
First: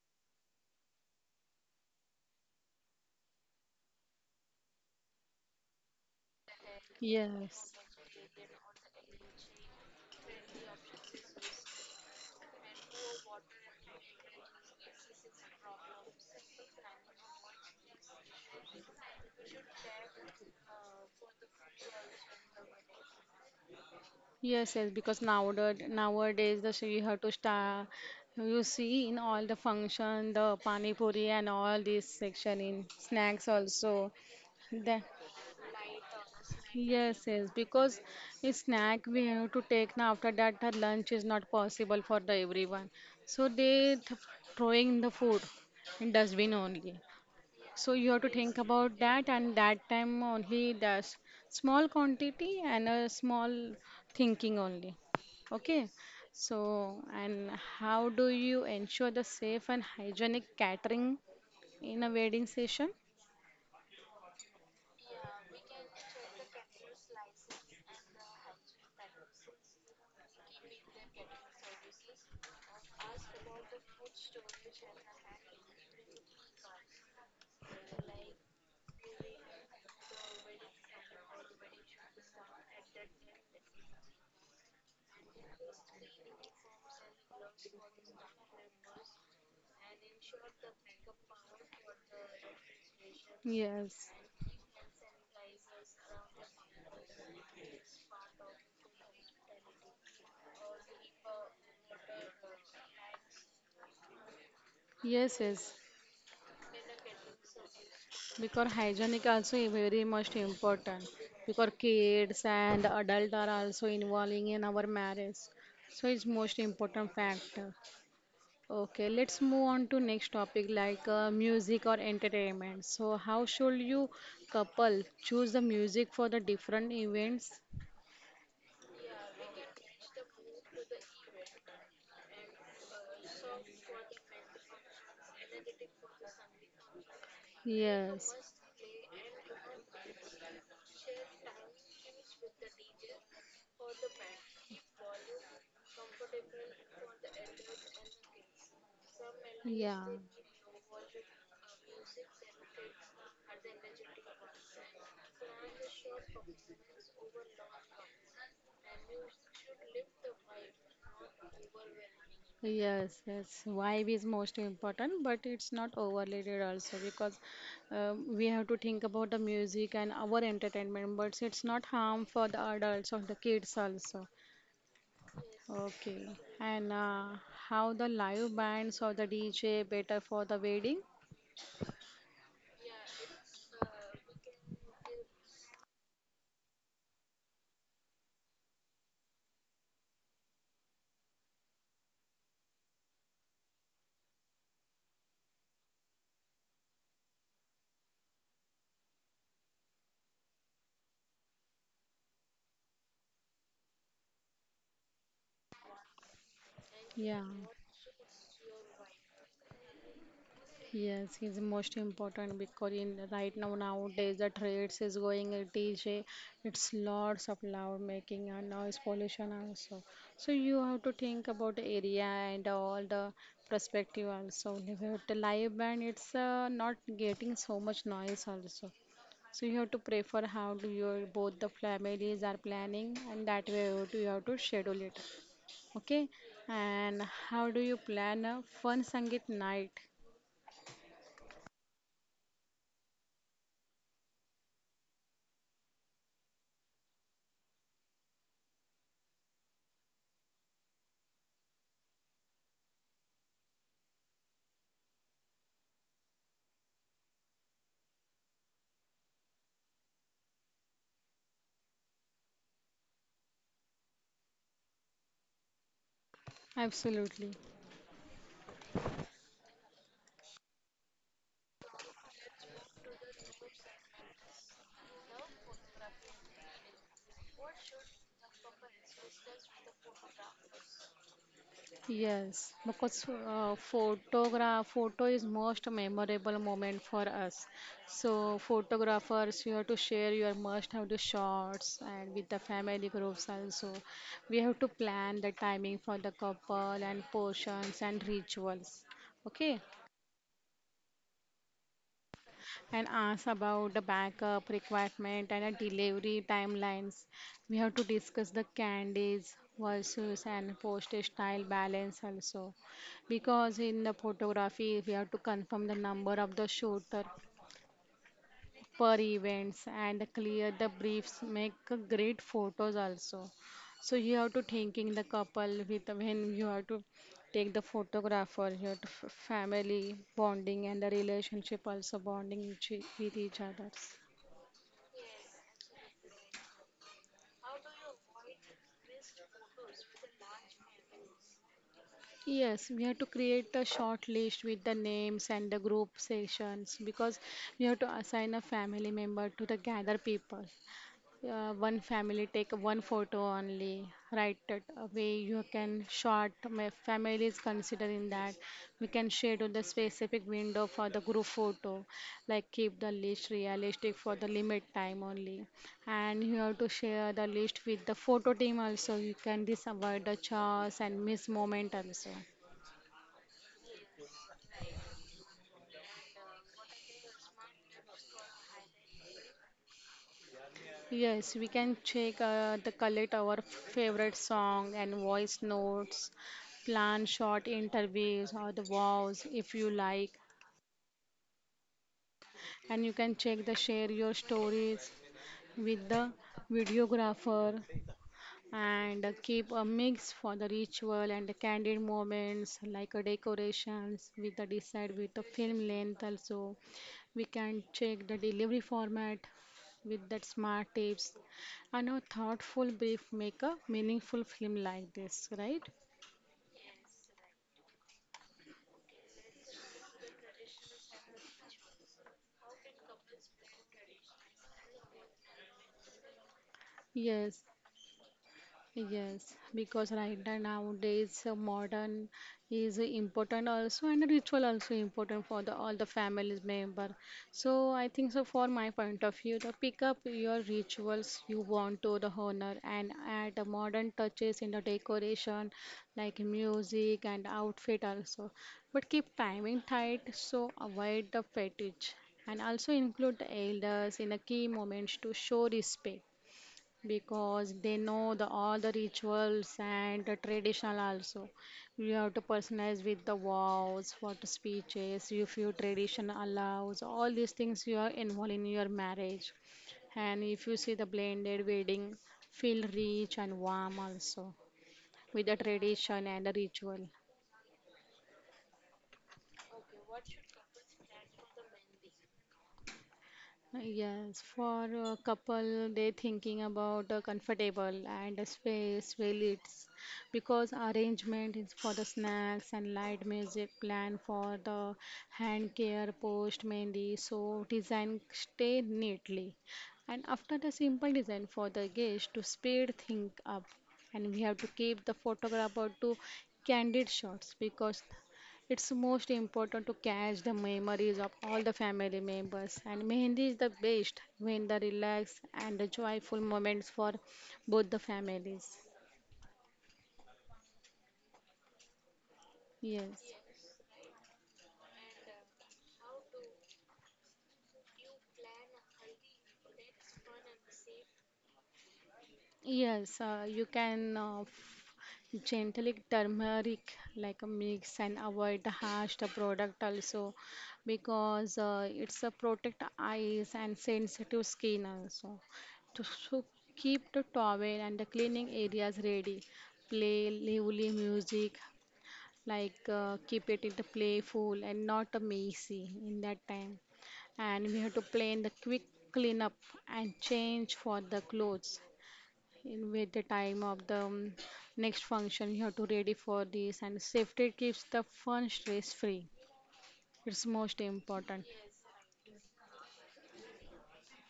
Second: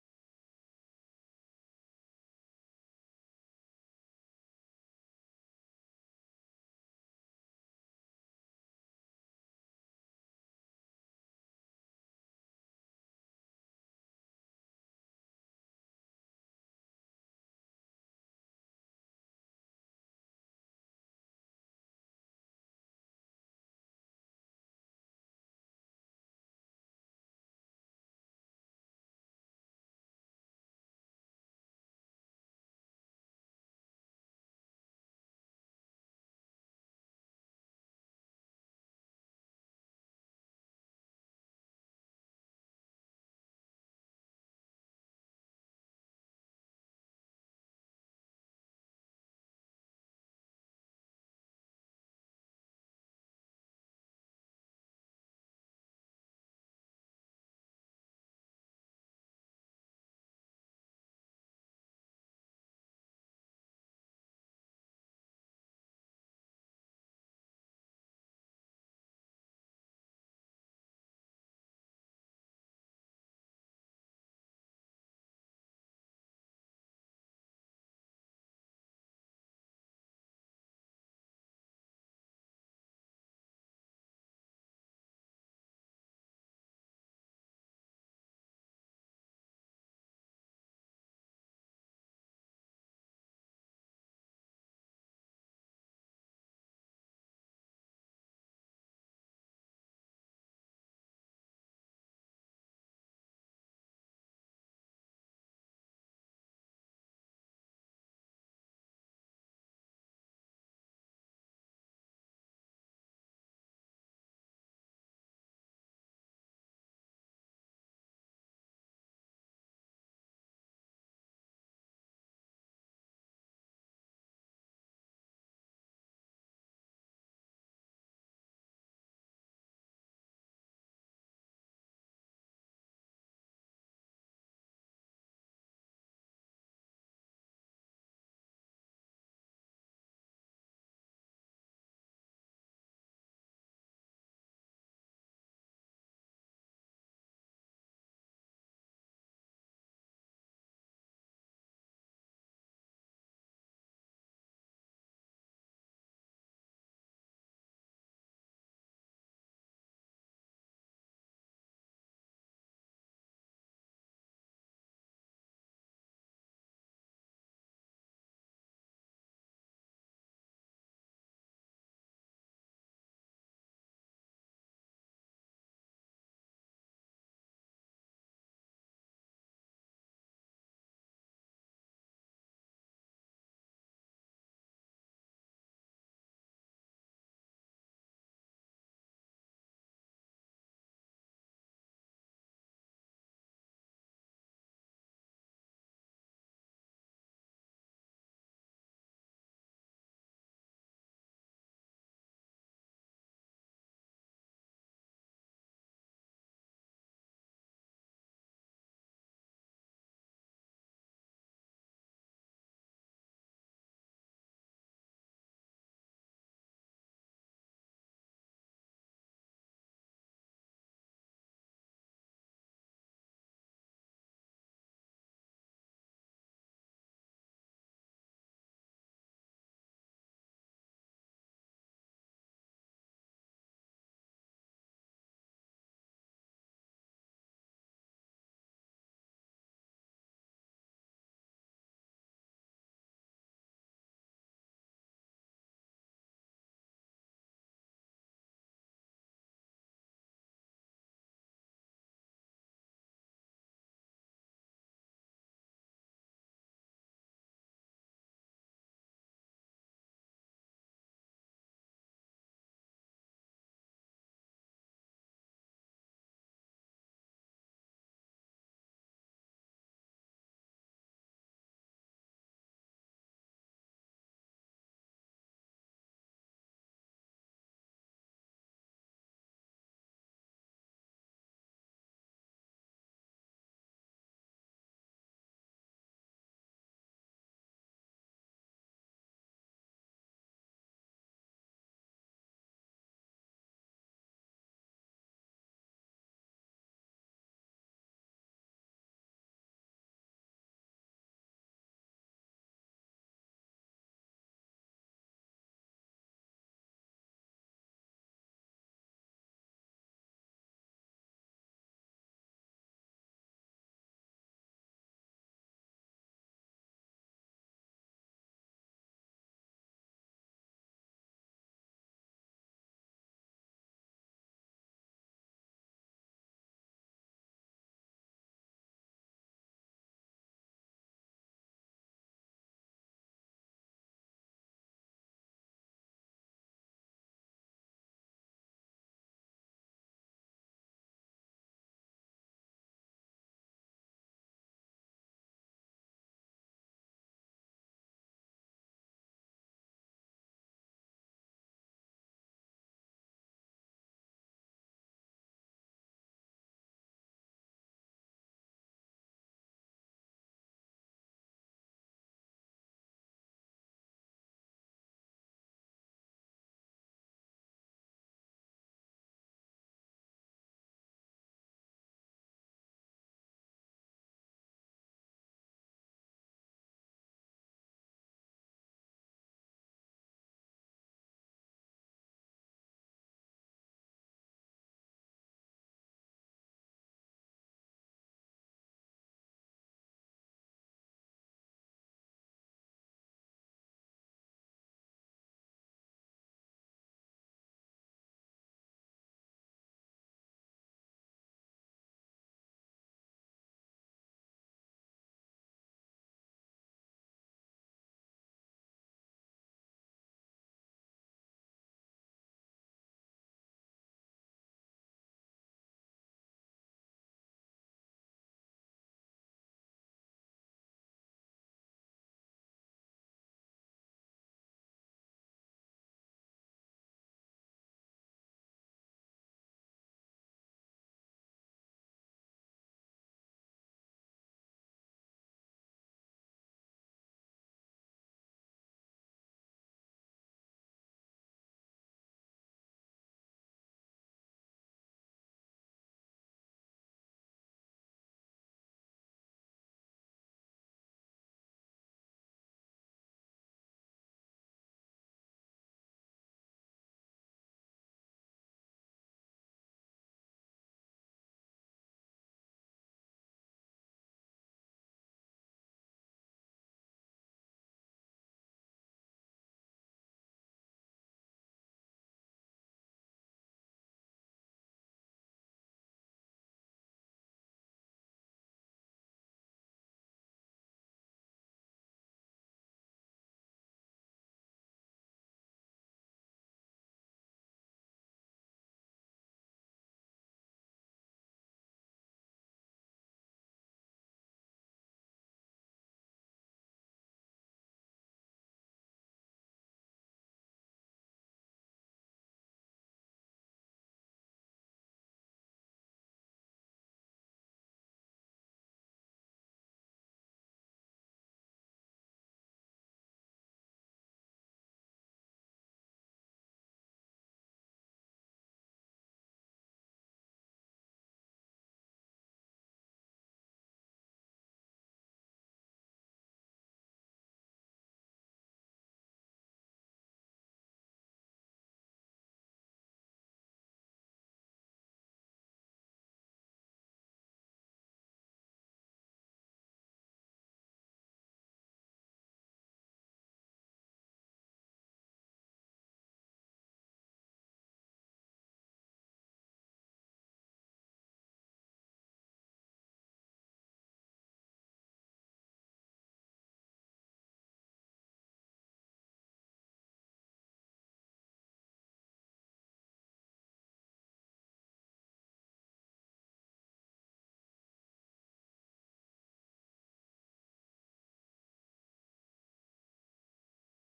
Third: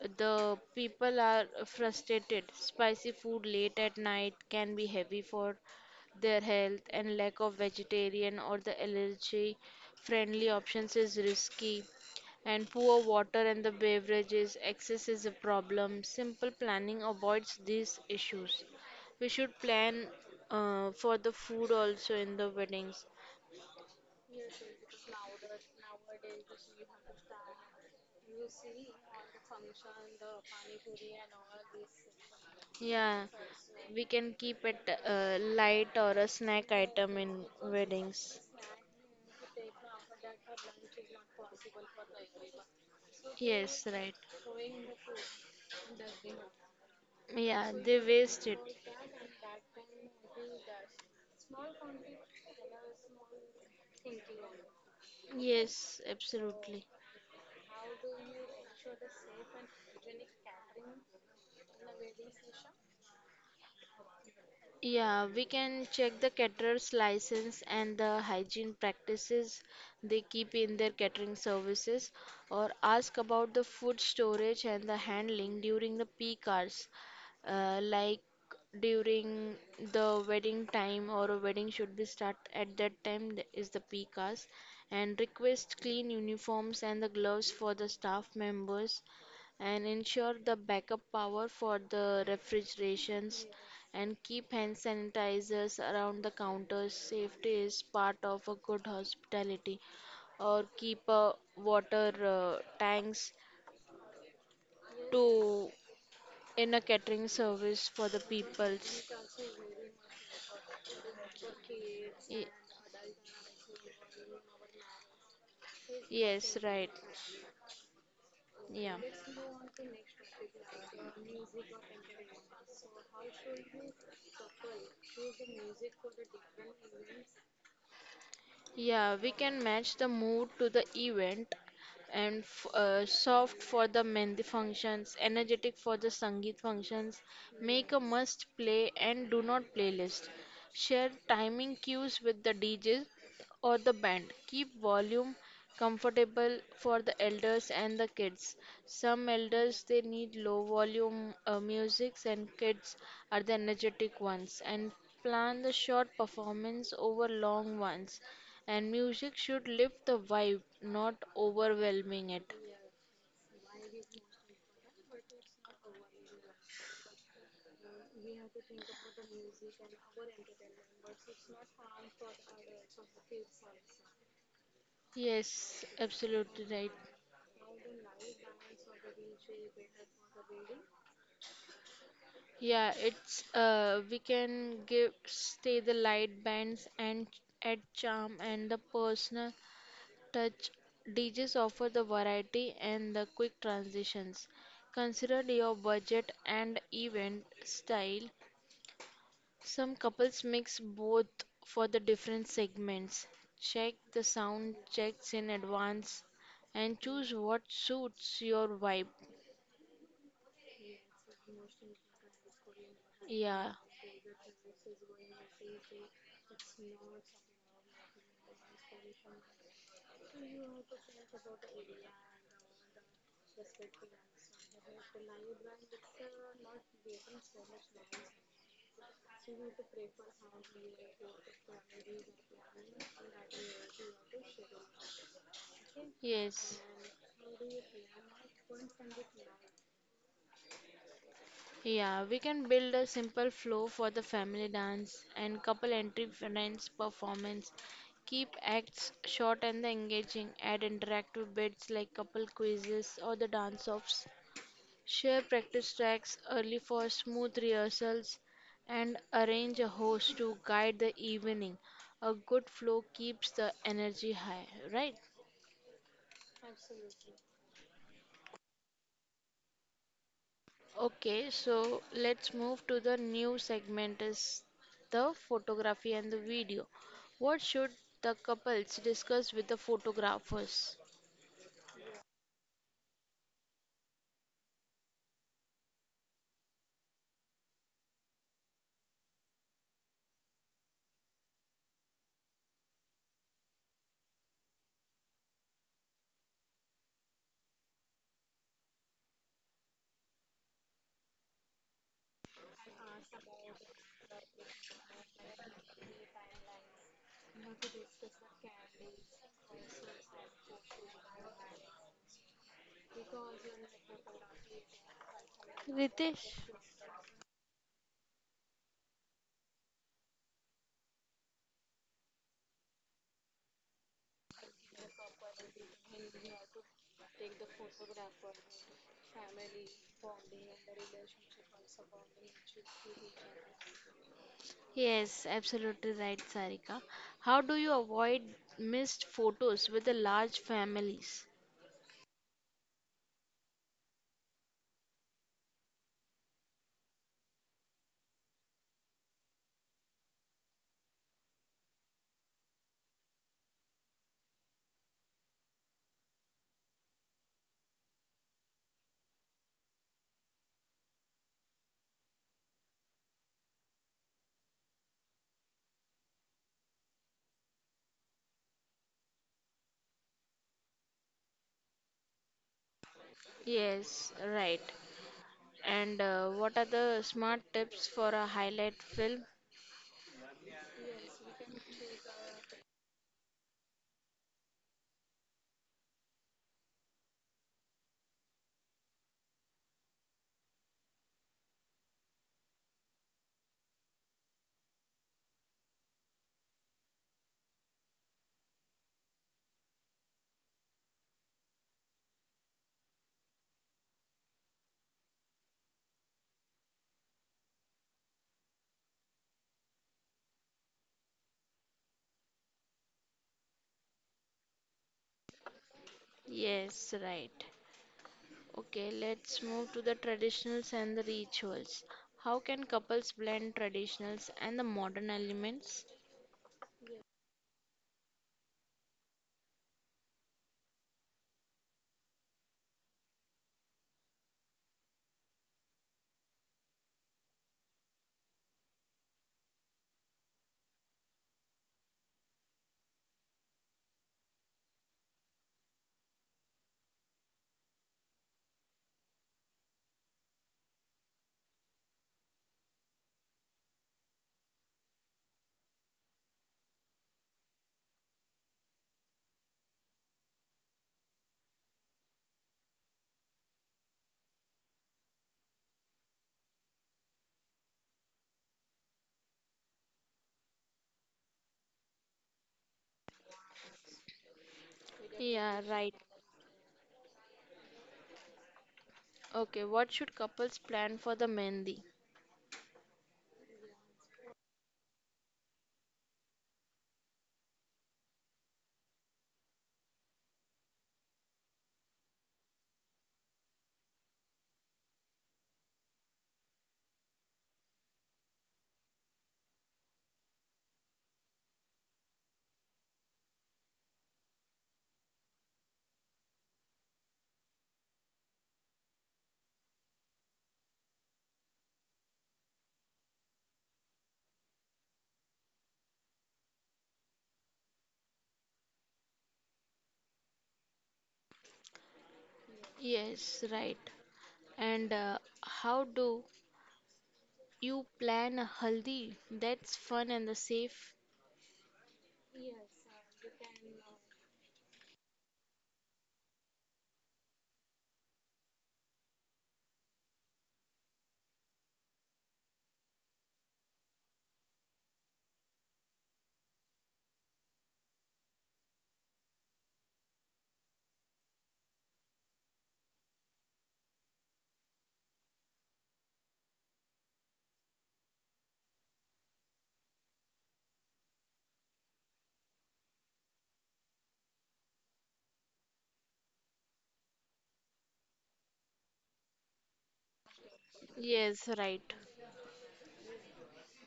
Speaker 3: the people are frustrated. Spicy food late at night can be heavy for their health, and lack of
Speaker 2: Yes.
Speaker 3: vegetarian or the allergy friendly options is risky. And poor water and the beverages excess is a problem. Simple planning avoids these issues. We should plan for the food also in the weddings.
Speaker 2: Yes, yes, because nowadays the so you have to start. You see in all the function, the pani puri and all this section in
Speaker 3: Yeah,
Speaker 2: snacks also.
Speaker 3: we can keep it
Speaker 2: That.
Speaker 3: light or a snack
Speaker 2: Yes,
Speaker 3: item
Speaker 2: yes,
Speaker 3: in
Speaker 2: because a
Speaker 3: weddings.
Speaker 2: snack we have to take now after that the lunch is not possible for the everyone. So they
Speaker 3: Yes,
Speaker 2: th
Speaker 3: right.
Speaker 2: throwing the food in dustbin only. So you have
Speaker 3: Yeah,
Speaker 2: to
Speaker 3: they
Speaker 2: think about
Speaker 3: waste it.
Speaker 2: that and that time only the small quantity and a small thinking only. Okay.
Speaker 3: Yes,
Speaker 2: So
Speaker 3: absolutely.
Speaker 2: and how do you ensure the safe and hygienic catering in a wedding session?
Speaker 3: Yeah, we can check the caterer's license and the hygiene practices they keep in their catering services, or ask about the food storage and the handling during the peak hours, like during the wedding time or a wedding should be start at that time is the peak hours, and request clean uniforms and the gloves for the staff members and ensure the backup power for the refrigerations
Speaker 2: Yes.
Speaker 3: and keep hand sanitizers around the counters. Safety is part of a good hospitality. Or keep water tanks
Speaker 2: Yes,
Speaker 3: to
Speaker 2: yes.
Speaker 3: in a catering service for the
Speaker 2: Because
Speaker 3: peoples.
Speaker 2: hygienic also is very much important because
Speaker 3: Y-
Speaker 2: kids and adult are also involving in our marriage. So it's
Speaker 3: yes,
Speaker 2: most
Speaker 3: right.
Speaker 2: important factor.
Speaker 3: Yeah.
Speaker 2: Okay, let's move on to next topic like music or entertainment. So how should you couple choose the music for the different events?
Speaker 3: Yeah, we can match the mood to the event and soft for the mehndi functions, energetic for the sangeet functions. Make a
Speaker 2: Yes.
Speaker 3: must play and do not playlist. Share timing cues with the DJ or the band. Keep volume comfortable for the elders and the kids. Some elders
Speaker 2: Yeah.
Speaker 3: they need low volume musics and kids are the energetic ones and plan the short performance over long ones and music should lift the vibe, not overwhelming it.
Speaker 2: Yes, yes. Vibe is most important, but it's not overrated also because we have to think about the music and our entertainment, but it's not harm for the adults or the kids also.
Speaker 3: Yes,
Speaker 2: Okay.
Speaker 3: absolutely
Speaker 2: And
Speaker 3: right.
Speaker 2: how the live bands or the DJ better for the wedding?
Speaker 3: Yeah, it's we can give stay the light bands and add charm and the personal touch. DJs offer the variety and the quick transitions. Consider your budget and event style. Some couples mix both for the different segments, check the sound checks in advance, and
Speaker 2: Yeah.
Speaker 3: choose what suits your vibe.
Speaker 2: Yes, he's most important because in right now
Speaker 3: Yeah,
Speaker 2: nowadays the trades is going a DJ. It's lots of loud making and noise pollution also. So you have to think about the area and all the perspective also. With the live band, it's not getting so much noise also. So you have to prefer how do your both the families are planning and that way you have to schedule it. Okay,
Speaker 3: yes.
Speaker 2: and how do you plan a fun Sangeet night?
Speaker 3: Yeah, we can build a simple flow for the family dance and couple entry friends performance. Keep acts short and the engaging. Add interactive bits like couple quizzes or the dance offs. Share practice tracks early for smooth rehearsals and arrange a host to guide the evening. A good flow keeps the energy high, right?
Speaker 2: Absolutely.
Speaker 3: Okay, so let's move to the new segment is the photography and the video. What should the couples discuss with the photographers?
Speaker 2: Yes, because photo is most memorable moment for us. So photographers, you have to share your must have the shots and with the family groups also. We have to plan the timing for the couple and portions and rituals. Okay, and ask about the backup requirement and a delivery timelines. We have to discuss the candies versus and postage style balance also because in the photography we have to confirm the number of
Speaker 3: Ritesh,
Speaker 2: the shooter per events and clear the briefs make a great photos also, so you have to thinking the couple with when you have to take the photographer, you have to family bonding and the relationship also bonding each, with each others.
Speaker 3: yes, absolutely right, Sarika. How do you avoid missed photos with the large families?
Speaker 2: Yes, we have to create a short list with the names and the group sessions because we have to assign a family member to the gather people. Yeah, one family take one photo only, right? That way you can short. My family is considering that we can schedule the specific window for the group photo, like keep the list realistic for the limit time only, and you have to share the list with the photo team also. You can disavoid the chores and miss moment also.
Speaker 3: Yes, right. And what are the smart tips for a highlight film?
Speaker 2: Yes, we can check the collect our favorite song and voice notes, plan short interviews or the vows if you like, and you can check the share your stories with the videographer and keep a mix for the ritual and the candid moments like a decorations with the decide with the film length also, we can check the delivery format with that smart tips and a thoughtful brief make a meaningful film like this, right?
Speaker 3: Yes, right. Okay, let's move to the traditionals and the rituals. How can couples blend traditionals and the modern elements?
Speaker 2: Yes. Yes, because right now nowadays modern is important also and ritual also important for the all the families member. So I think so for my point of view, the pick up your rituals you want to the honor and add the modern touches in the decoration like music and outfit also. But keep timing tight so avoid the fetish, and also include the elders in the key moments to show respect because they know the all the rituals and the traditional also. You have to personalize with the vows for the speeches if your tradition allows all these things you are involved in your marriage, and if you see the blended wedding feel rich and warm also with the
Speaker 3: Yeah,
Speaker 2: tradition
Speaker 3: right.
Speaker 2: and the ritual.
Speaker 3: Okay, what should couples plan for the mehndi?
Speaker 2: Yes, for a couple, they thinking about a comfortable and a space well because arrangement is for the snacks and light music plan for the hand care post mehendi so design stay neatly, and after the simple design for the guest to speed things up, and we have to keep the photographer to candid shots because it's most important to catch the memories of all the family members, and mehendi is the best when the relaxed and the joyful moments for both the families. Yes,
Speaker 3: Yes, right. And how do you plan a haldi that's fun and the safe?
Speaker 2: yes, you can, gently turmeric like a mix and avoid the harsh the product also because it's a protect eyes and sensitive skin also. To so keep the towel and the cleaning areas ready. Play lively music like, keep it in the playful and not a messy in that time. And we have to plan the quick cleanup and change for the clothes in with the time of the next function you have to ready for this, and safety keeps the fun stress free. It's most important.
Speaker 3: Yes, right.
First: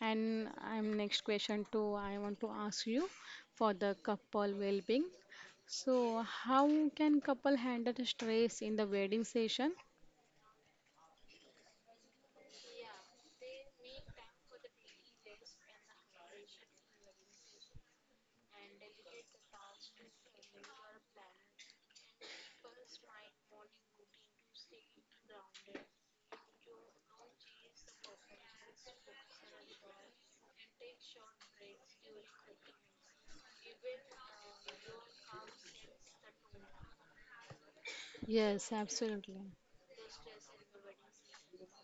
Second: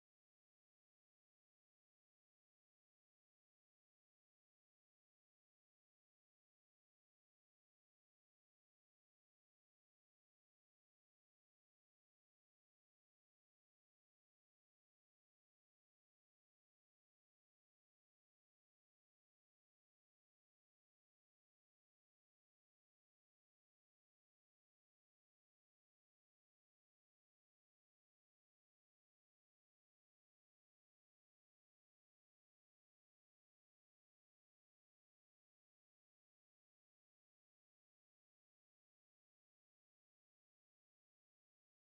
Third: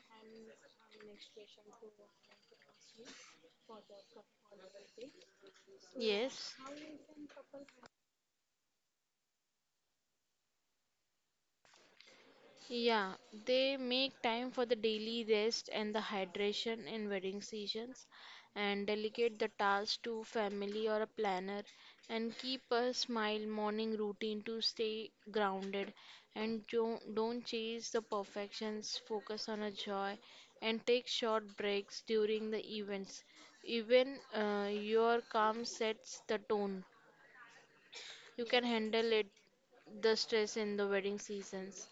Speaker 2: And I'm next question too, I want to ask you for the couple well-being, so how
Speaker 3: Yes.
Speaker 2: can couple handle the stress in the wedding session?
Speaker 3: Yeah, they make time for the daily rest and the hydration in wedding seasons and delegate the task to family or a planner and keep a smile morning routine to stay grounded and don't chase the perfections, focus on a joy and take short breaks during the events. Even your calm sets the tone. You can
Speaker 2: Yes,
Speaker 3: handle it,
Speaker 2: absolutely.
Speaker 3: the stress in the wedding seasons.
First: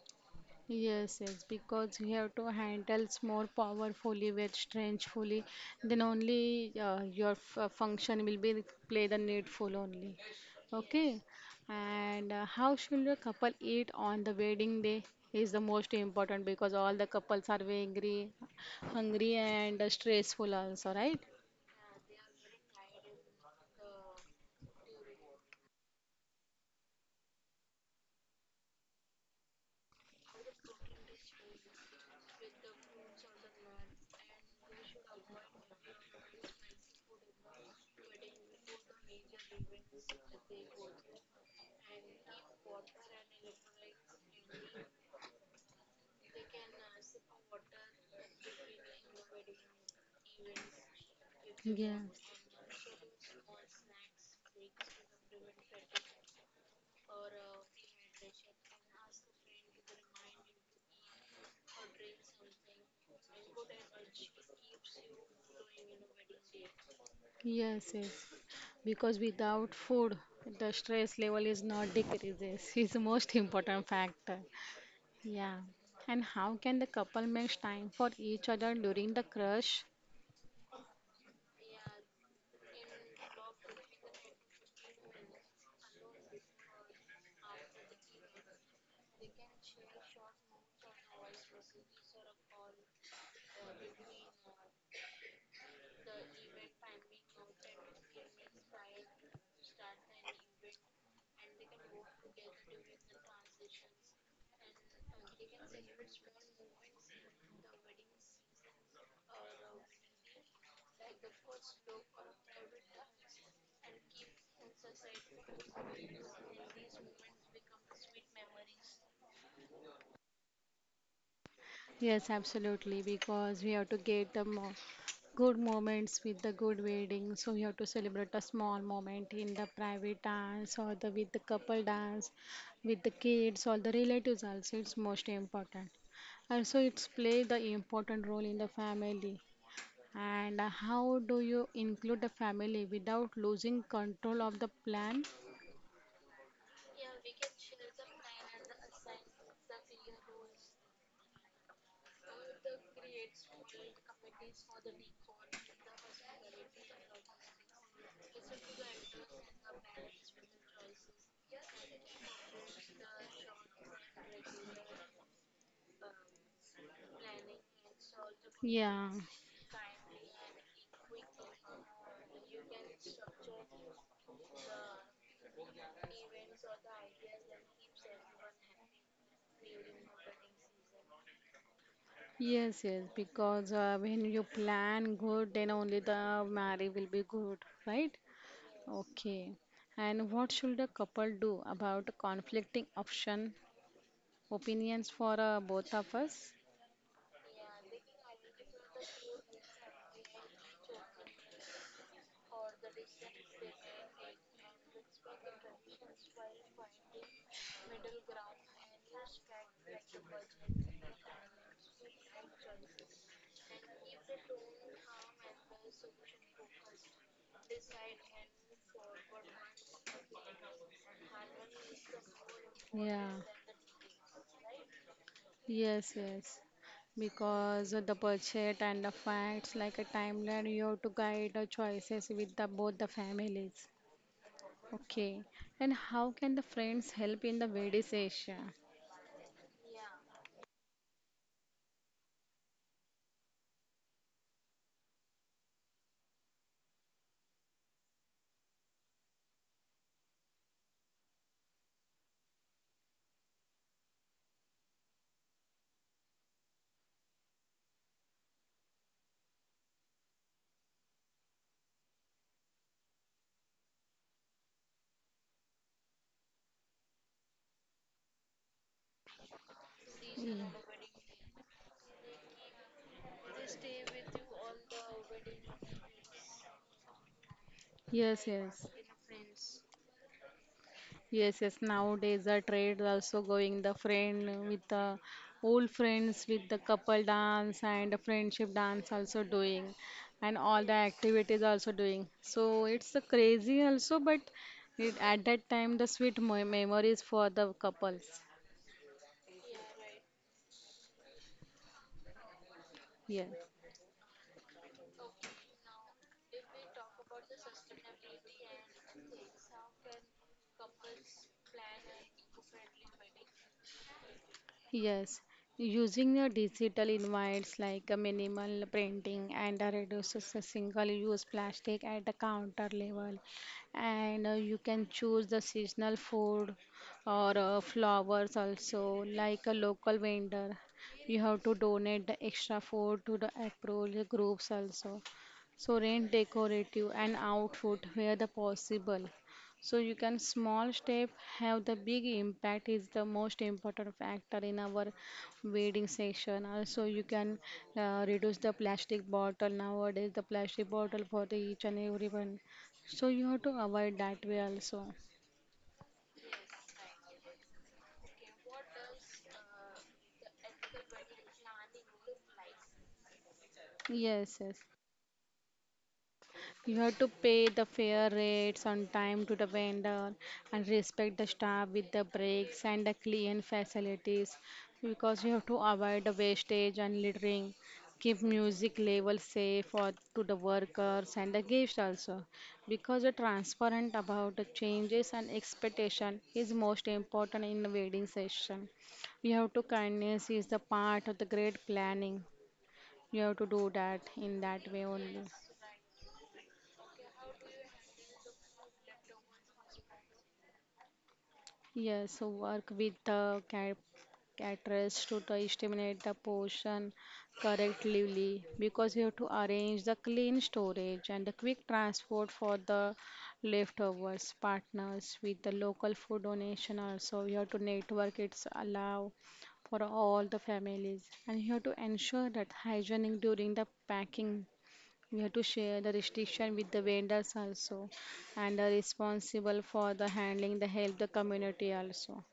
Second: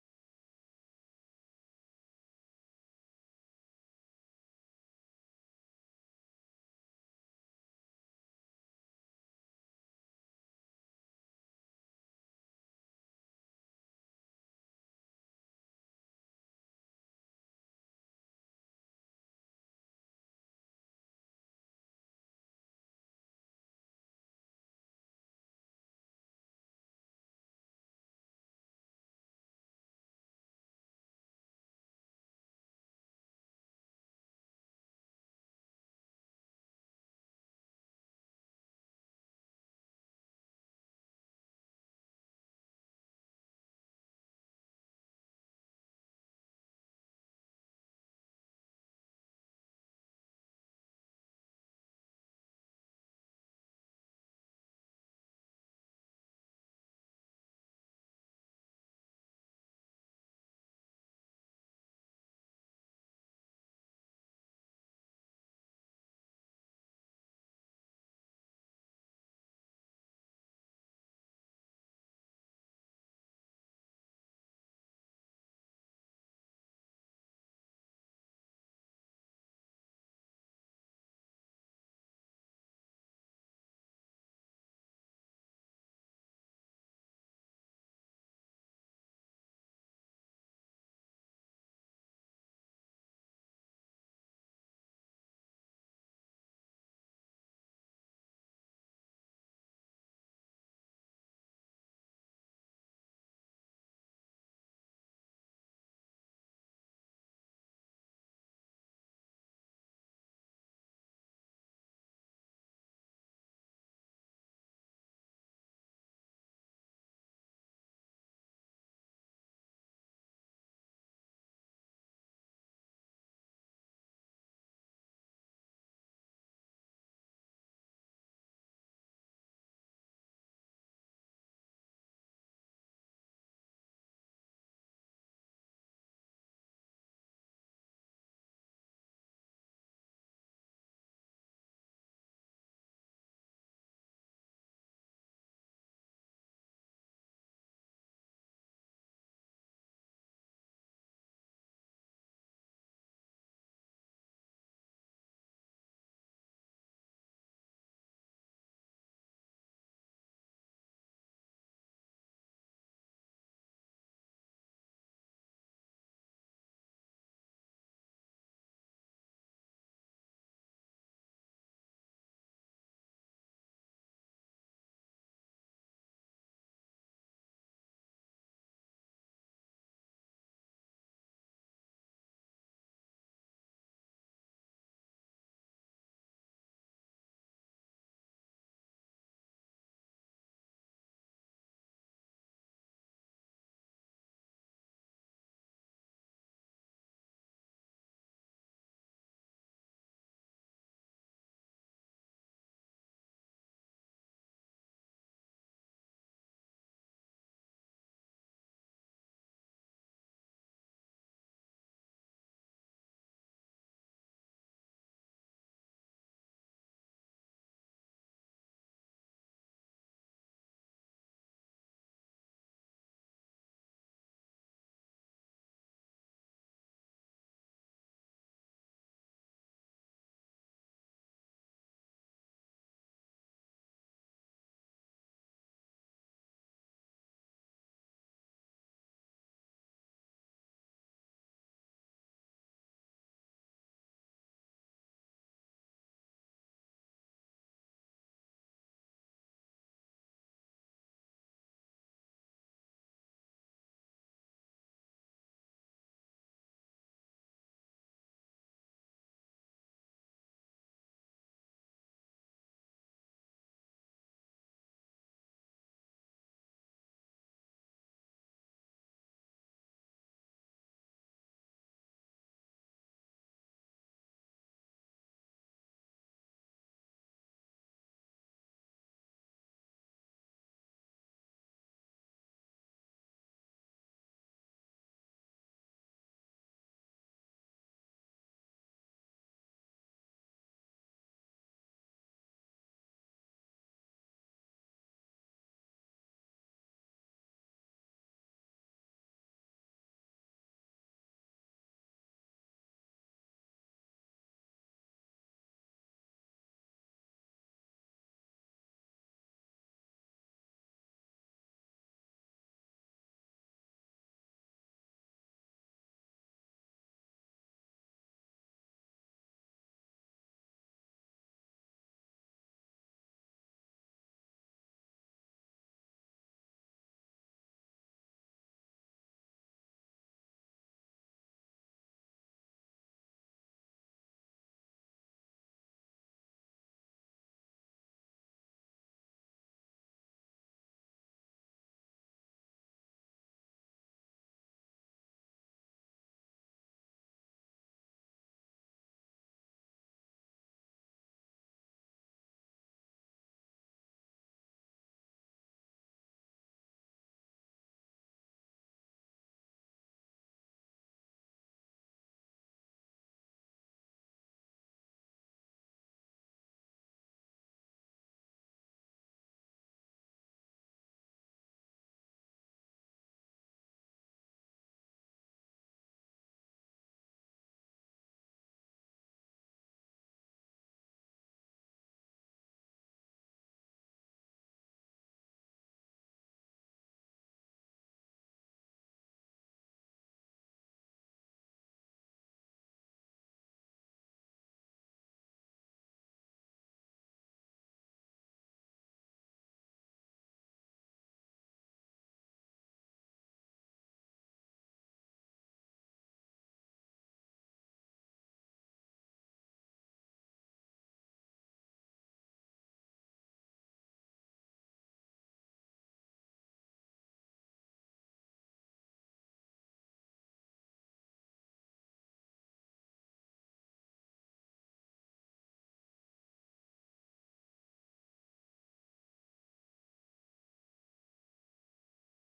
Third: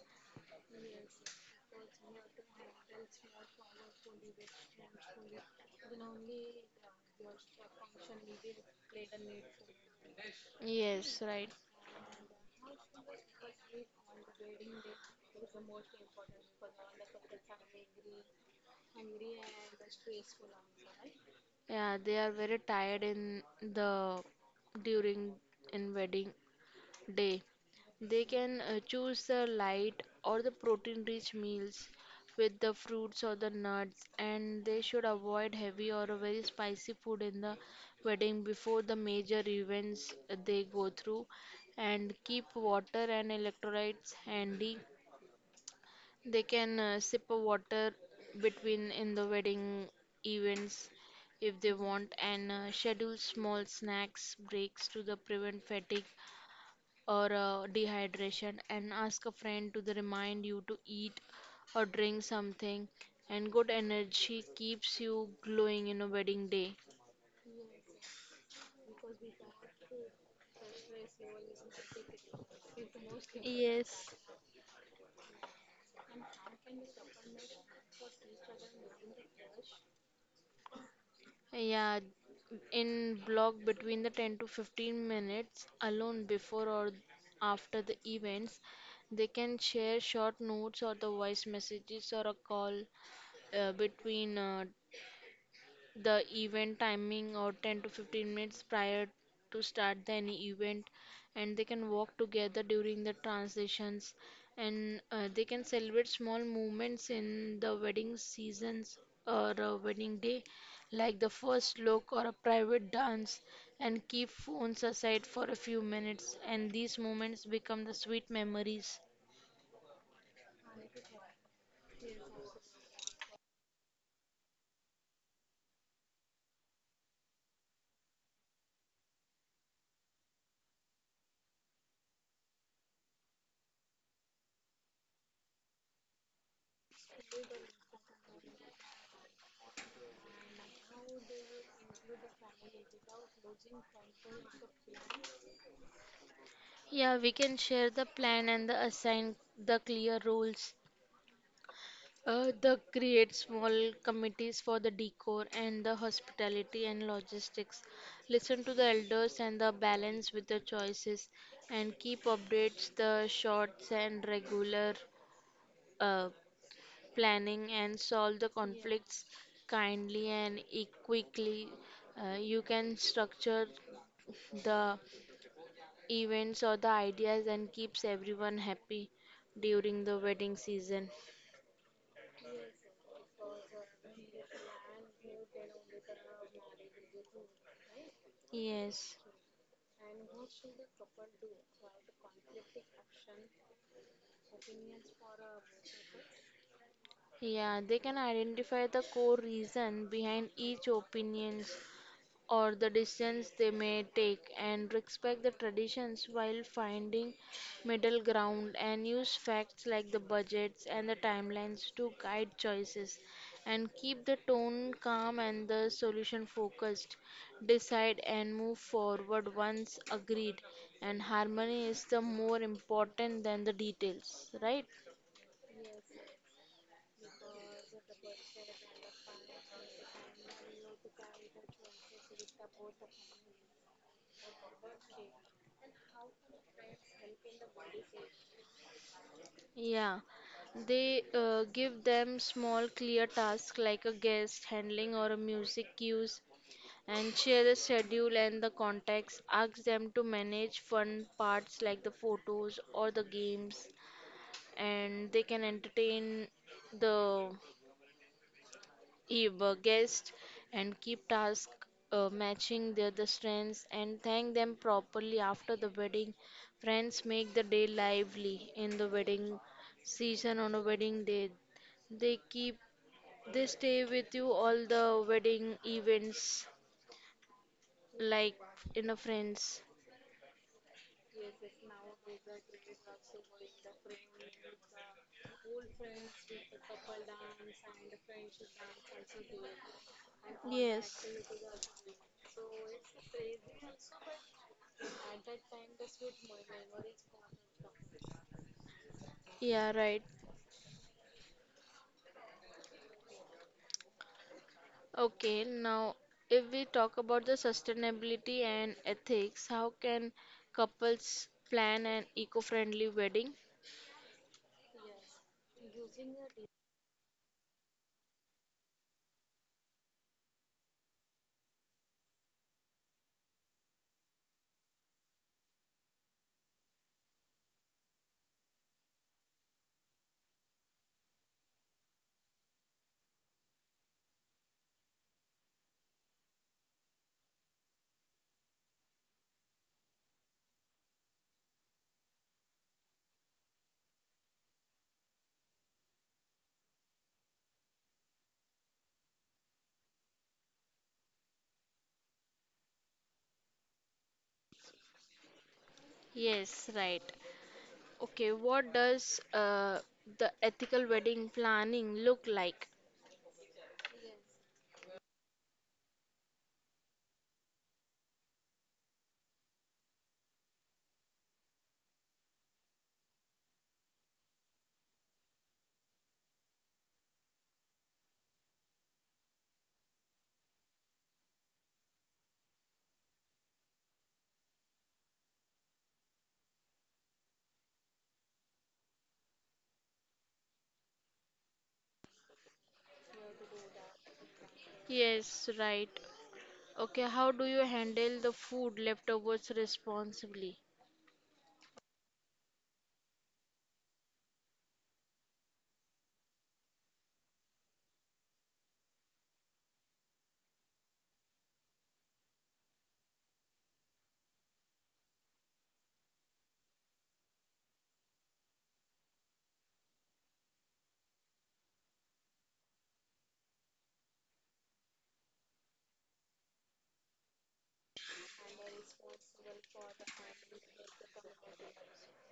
Speaker 2: Yes, yes, because you have to handles more powerfully with strengthfully, then only your function will be play the needful only. Okay,
Speaker 3: Yes, right.
Speaker 2: and how should a couple eat on the wedding day is the most important because all the couples are very angry, hungry and stressful also, right?
Speaker 3: Yeah, they are very tired in the during in wedding day. They can choose the light or the protein-rich meals with the fruits or the nuts, and they should avoid heavy or a very spicy food in the wedding before the major events they go through, and keep water and electrolytes handy they can sip a water between in the wedding events if they want and schedule small snacks breaks to the
Speaker 2: Yes.
Speaker 3: prevent fatigue or dehydration and ask a friend to the remind you to eat or drink something and good energy keeps you glowing in a wedding day.
Speaker 2: Yes, yes. Because without food, the stress level is not decreases. It's the most important
Speaker 3: Yes.
Speaker 2: factor. Yeah. And how can the couple make time for each other during the crush?
Speaker 3: Yeah, in block between the 10 to 15 minutes alone before or after the events, they can share short notes or the voice messages or a call between the event timing or 10 to 15 minutes prior to start the any event and they can walk together during the transitions and they can celebrate small moments in the wedding seasons or a wedding day like the first look or a private dance and keep phones aside for a few minutes and these moments become the sweet memories.
Speaker 2: Yes, absolutely, because we have to get the mo good moments with the good wedding. So we have to celebrate a small moment in the private dance or the with the couple dance, with the kids or the relatives also. It's most important. Also, it's play the important role in the family. And how do you include the family without losing control of the plan?
Speaker 3: Yeah, we can share the plan and the assign the clear roles. The create small committees for the decor and the hospitality and logistics. Listen to the elders and the balance with the choices and keep updates the shorts and regular uh, planning and solve the
Speaker 2: Yeah.
Speaker 3: conflicts kindly and quickly. You can structure the events or the ideas and keeps everyone happy during the wedding season.
Speaker 2: Yes, yes, because when you plan good, then only the marriage will be good, right?
Speaker 3: Yes.
Speaker 2: Okay. And what should a couple do about conflicting option opinions for both of us?
Speaker 3: Yeah, they can identify the core reason behind each opinions or the decisions they may take and respect the traditions while finding middle ground and use facts like the budgets and the timelines to guide choices and keep the tone calm and the solution focused decide and move forward once agreed and harmony is the more
Speaker 2: Yeah.
Speaker 3: important than the details, right?
Speaker 2: Yes, yes. Because of the budget and the facts, like a timeline, you have to guide the choices with the both the families. Okay. And how can the friends help in the wedding session?
Speaker 3: Yeah, they give them small clear tasks like a guest handling or a music cues and share the schedule and the context. Ask them to manage fun parts like the photos or the games and they can entertain the Eve guest and keep task matching their the strengths and thank them properly after the wedding. Friends make the day lively in the wedding season
Speaker 2: Mm.
Speaker 3: on a wedding day. They keep they stay with you all the wedding events like
Speaker 2: Yes, yes.
Speaker 3: in a friends.
Speaker 2: Yes, yes. Nowadays, the trade also going the friend with the old friends with the couple dance and the friendship dance also doing, and all the
Speaker 3: Yes.
Speaker 2: activities also doing. So it's a crazy also, but it, at that time the sweet mo memories for the couples.
Speaker 3: Yeah, right.
Speaker 2: Yes.
Speaker 3: Okay, now if we talk about the sustainability and ethics, how can couples plan an eco-friendly wedding?
Speaker 2: Yes, using your digital invites like a minimal printing and a reduces a single-use plastic at the counter level, and you can choose the seasonal food or flowers also like a local vendor. You have to donate the extra food to the appropriate groups also. So rent decorative and outfit where the possible so you can small step have the big impact is the most important factor in our wedding section. Also you can reduce the plastic bottle nowadays the plastic bottle for the each and everyone. So you have to avoid that way also.
Speaker 3: Yes, right. Okay, what does the ethical wedding planning look like?
Speaker 2: Yes, yes. You have to pay the fair rates on time to the vendor and respect the staff with the breaks and the clean facilities because you have to avoid the wastage and littering. Keep music level safe for to the workers and the guests also because the transparent about the changes and expectation is most important in the wedding session. You have to kindness is the part of the great planning. You have to do that in that way only.
Speaker 3: Yes, right. Okay, how do you handle the food leftovers responsibly?
Speaker 2: Yes, so work with the caterers to the estimate the portion correctly because you have to arrange the clean storage and the quick transport for the leftovers partners with the local food donation also. You have to network it's allow for all the families, and you have to ensure that hygienic during the packing. We have to share the restriction with the vendors also, and are responsible for the handling the help the community also.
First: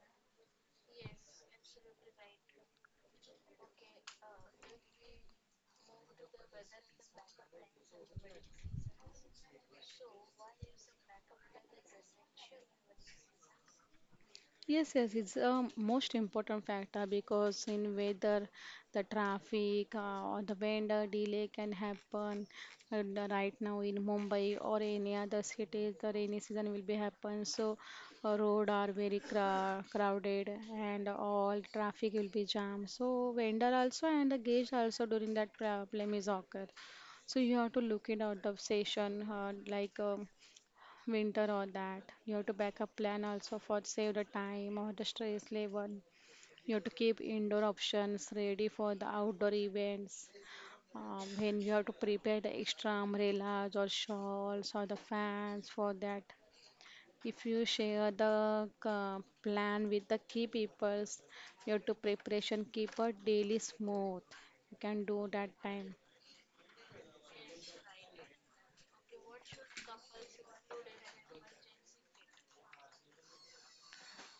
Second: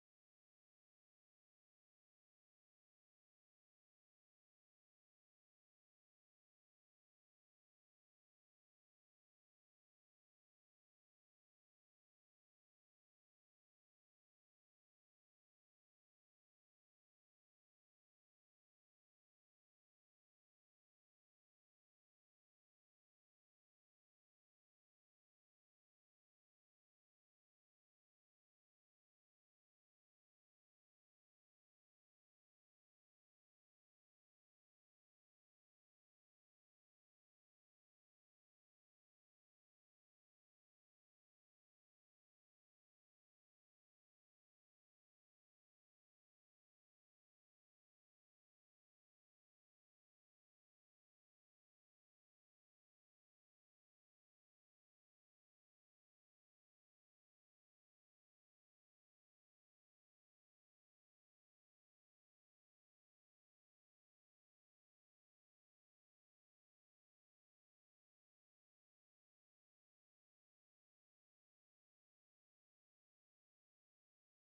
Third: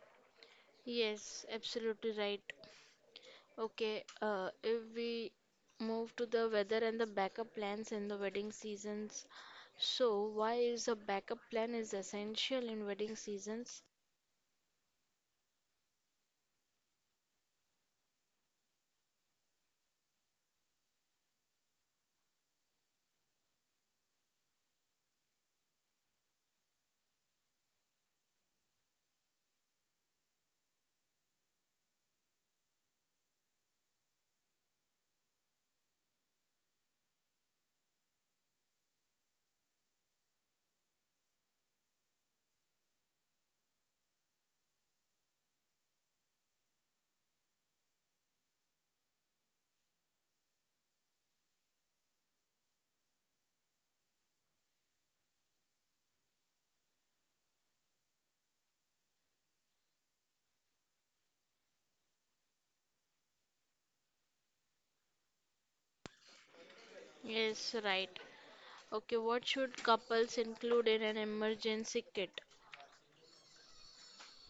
Speaker 3: Yes, absolutely right. Okay, if we move to the weather and the backup plans in the wedding seasons, so why is a backup plan is essential in wedding seasons?
Speaker 2: Yes, yes, it's a most important factor because in weather, the traffic or the vendor delay can happen. And right now in Mumbai or any other cities, the rainy season will be happen. So road are very cra crowded and all traffic will be jammed. So vendor also and the guest also during that problem is occur. So you have to look it out of session like. Winter or that. You have to backup plan also for save the time or the stress level. You have to keep indoor options ready for the outdoor events. Then you have to prepare the extra umbrellas or shawls or the fans for that. If you share the plan with the key peoples, you have to preparation keep a daily smooth. You can do that time.
Speaker 3: Yes, right. Okay, what should couples include in an emergency kit?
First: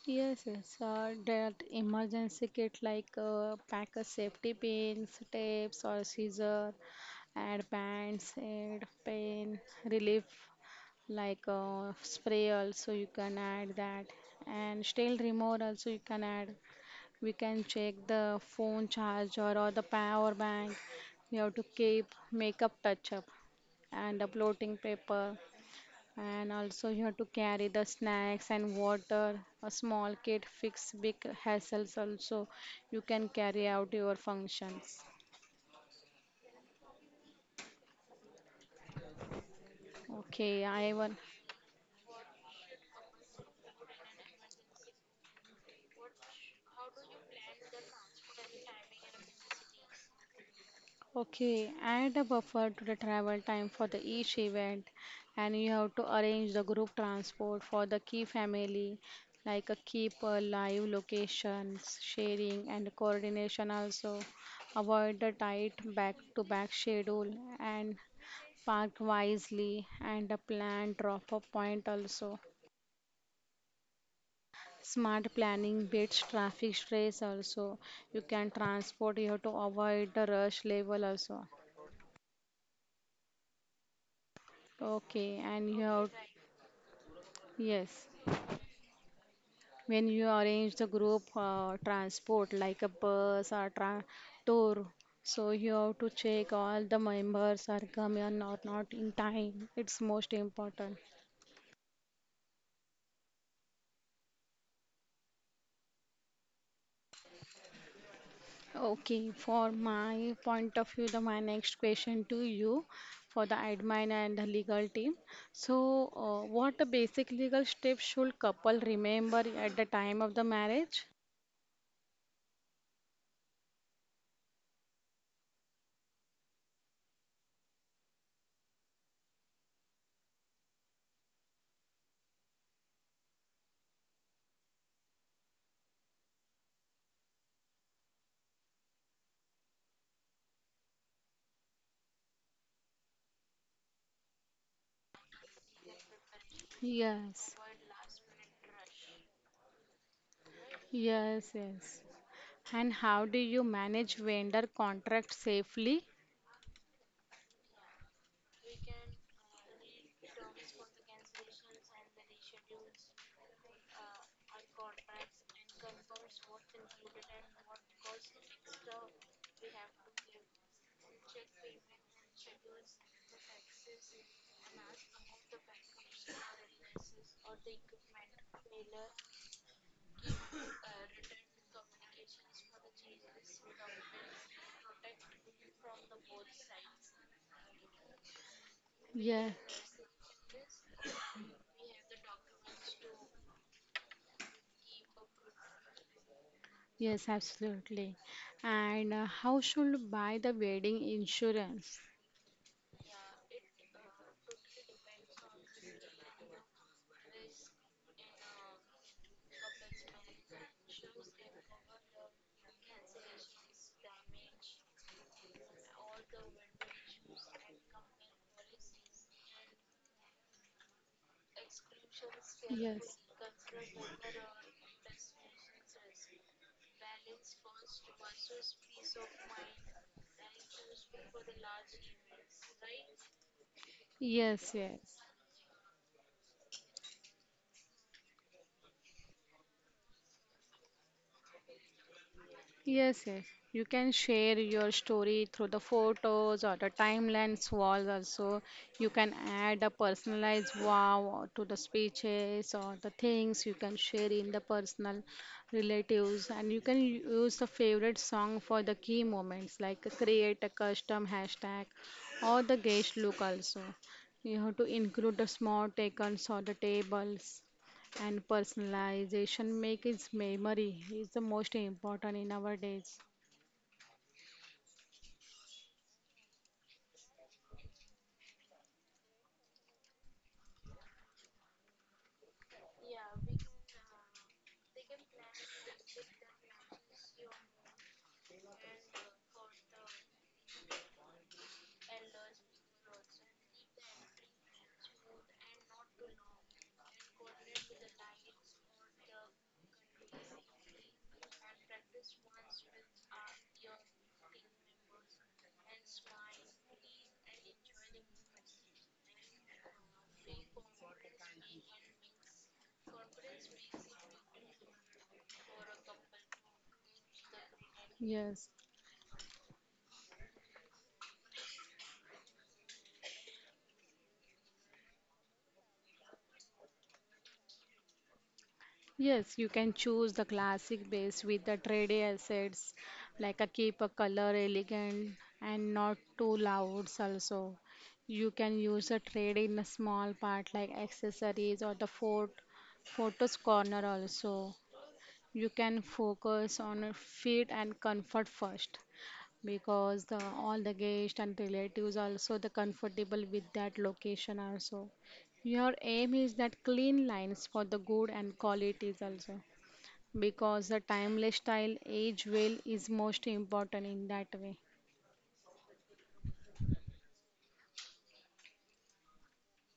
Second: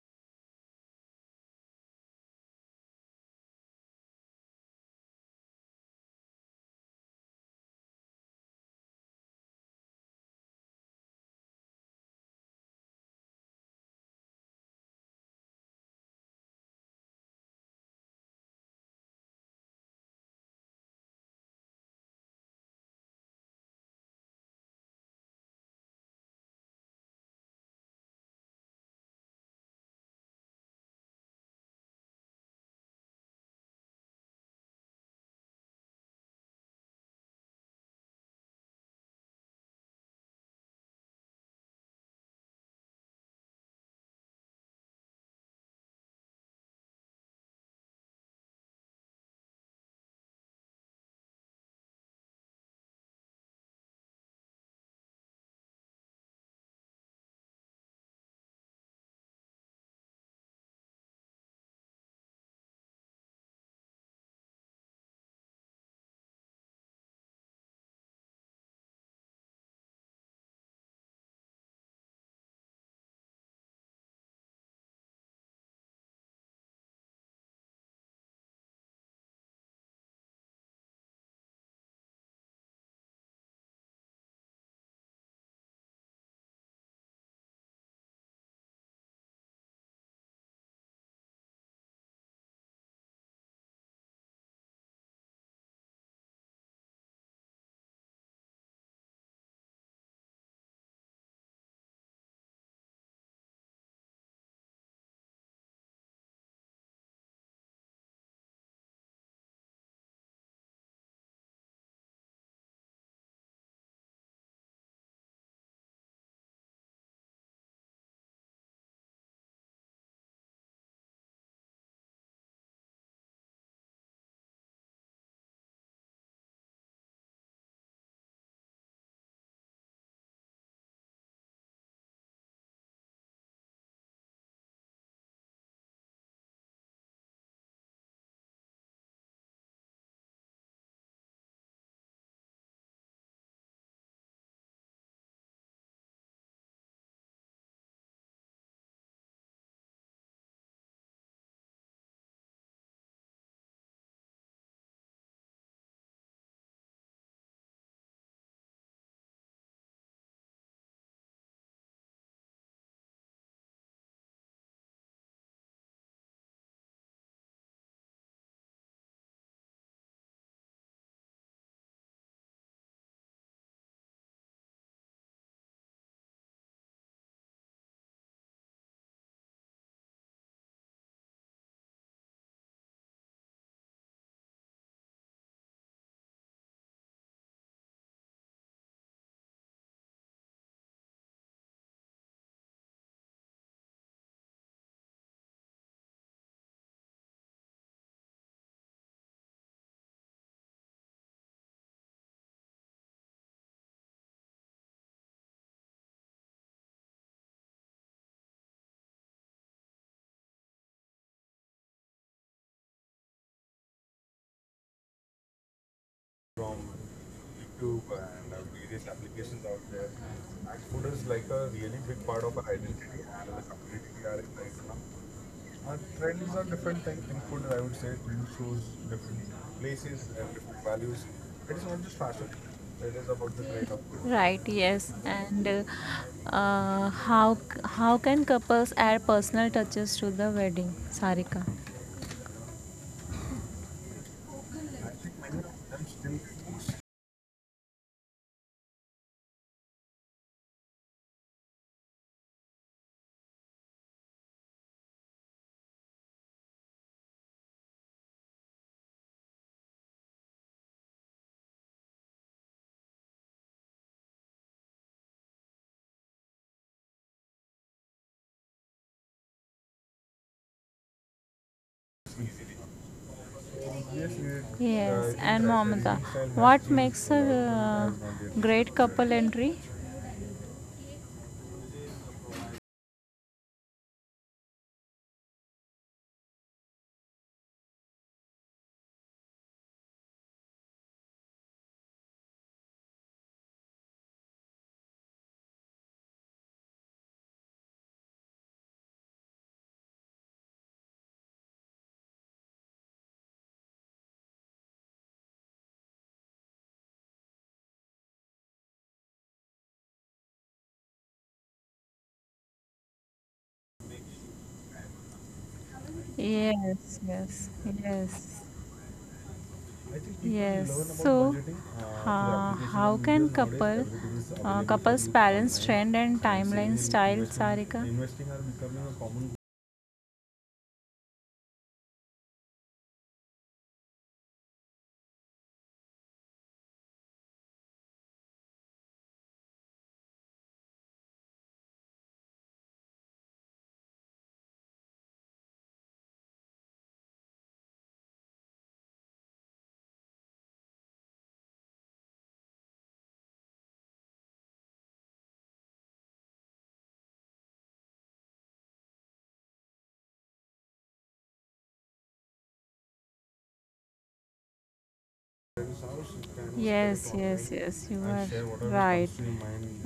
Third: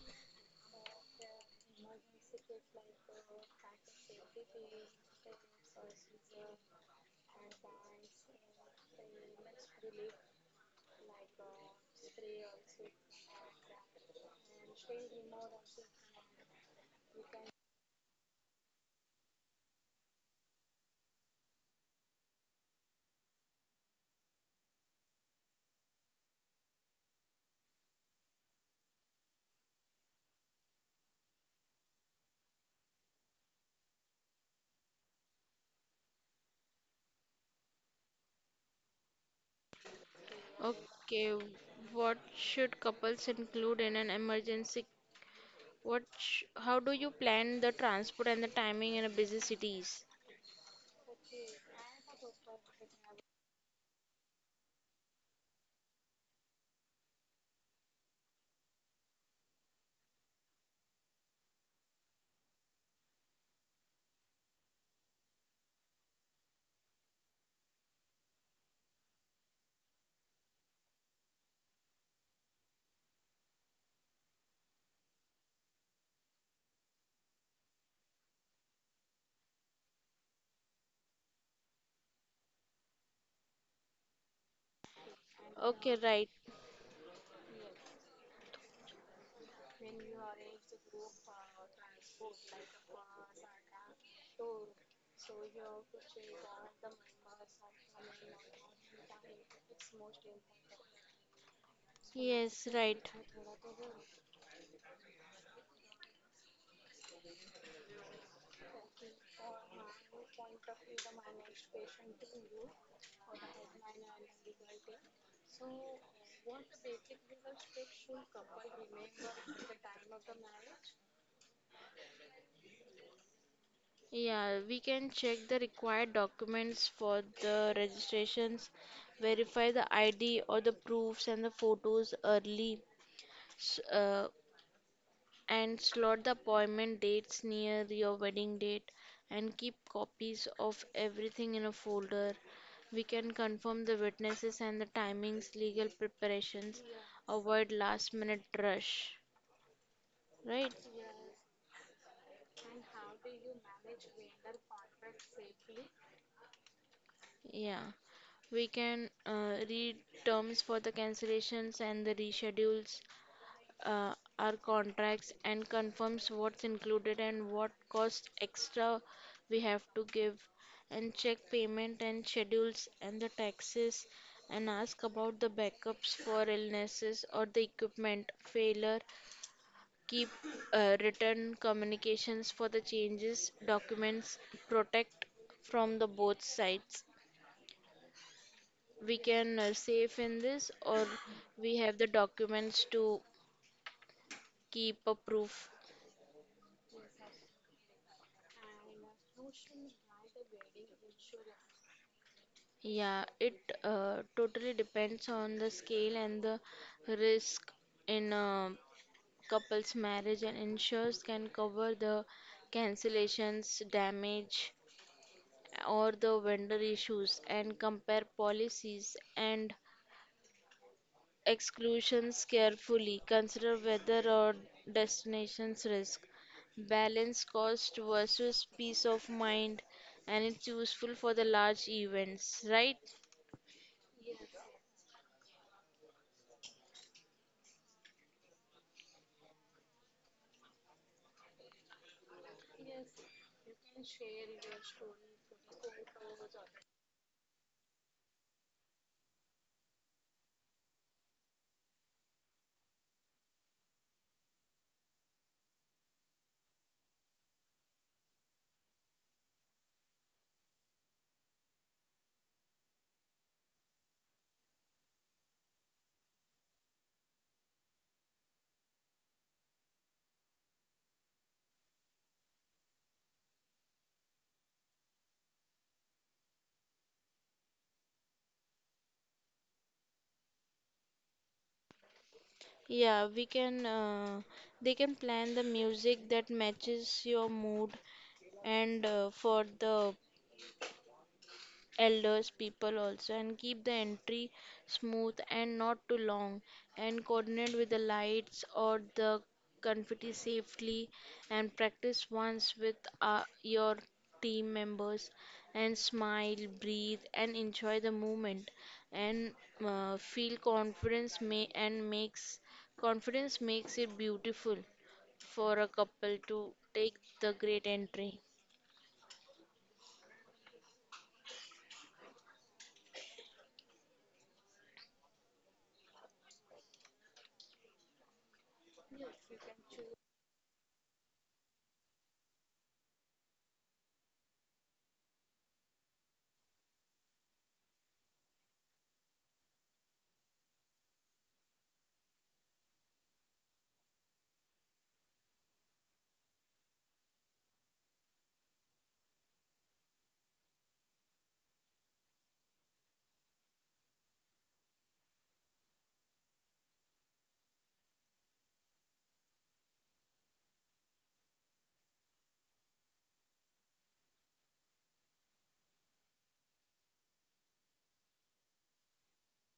Speaker 2: Yes, yes, that emergency kit like pack of safety pins, tapes or scissor, and bands, and pain relief like spray also you can add that and still remote also you can add. We can check the phone charger or the power bank. We have to keep makeup touch up and a bloating paper and also you have to carry the snacks and water. A small kit fix big hassles also. You can carry out your functions. Okay, I will.
Speaker 3: Okay, what should couples include in an emergency? What? Sh How do you plan the transport and the timing in a busy cities?
Speaker 2: Okay, add a buffer to the travel time for the each event, and you have to arrange the group transport for the key family, like a keep a live locations, sharing and coordination also. Avoid the tight back-to-back schedule and Park wisely and a plan drop-off point also. Smart planning beats traffic stress also. You can transport, you have to avoid the rush level also. Okay, and you
Speaker 3: Okay,
Speaker 2: have,
Speaker 3: right.
Speaker 2: yes, when you arrange the group transport like a bus or tra tour, so you have to check all the members are coming or not in time. It's most important.
Speaker 3: Yes, right.
Speaker 2: Okay, for my point of view, the my next question to you for the admin and the legal team. So, what the basic legal steps should couple remember at the time of the marriage?
Speaker 3: Yeah, we can check the required documents for the registrations, verify the ID or the proofs and the photos early, s- uh, and slot the appointment dates near your wedding date, and keep copies of everything in a folder. We can confirm the witnesses and the timings, legal preparations,
Speaker 2: Yes,
Speaker 3: avoid last minute rush, right?
Speaker 2: yes, yes. And how do you manage vendor contract safely?
Speaker 3: Yeah, we can read terms for the cancellations and the reschedules, our contracts, and confirms what's included and what cost extra we have to give, and check payment and schedules and the taxes, and ask about the backups for illnesses or the equipment failure. Keep written communications for the changes, documents, protect from the both sides we can
Speaker 2: Yes.
Speaker 3: save in this or we have the documents to keep a proof.
Speaker 2: Yes, absolutely. And how should buy the wedding insurance?
Speaker 3: Yeah, it totally depends on the scale and the risk in a couple's marriage and insurers can cover the cancellations damage or the vendor issues and compare policies and exclusions
Speaker 2: Yes.
Speaker 3: carefully, consider weather or destination's risk, balance cost versus peace of mind, and it's useful for the large events, right?
Speaker 1: Right,
Speaker 2: Yes,
Speaker 1: yes.
Speaker 2: yes.
Speaker 1: And how can couples add personal touches to the wedding? Sarika.
Speaker 2: Yes, yes. You can share your story through the photos or the timelines walls also. You can add a personalized wow to the speeches or the things you can share in the personal relatives and you can use the favorite song for the key moments like create a custom hashtag or the guest look also. You have to include the small icons or the tables and personalization makes memory is the most important in our days.
Speaker 1: Yes, and Mamata. What makes a great couple entry?
Speaker 3: Yeah, they can plan the music that matches your mood and for the elders, people also, and keep the entry smooth and not too long, and coordinate with the lights or the confetti safely, and practice once with your team members, and smile, breathe, and enjoy the moment, and feel confidence may and makes confidence makes it beautiful for a couple to
Speaker 1: Yes,
Speaker 3: take
Speaker 1: yes,
Speaker 3: the great
Speaker 1: yes.
Speaker 3: entry.
Speaker 2: Yes.
Speaker 1: Yes. So, how can couple couples balance trend and timeline style, Sarika?
Speaker 2: Yes, you can choose the classic base with the trade assets like a keep a color elegant and not too loud also. You can use a trade in a small part like accessories or the fort photos corner also. You can focus on a fit and comfort first. Because all the guests and relatives also the comfortable with that location also. Your aim is that clean lines for the good and qualities also because the timeless style age well is most important in that way.
Speaker 1: Yes, yes, yes, you are right.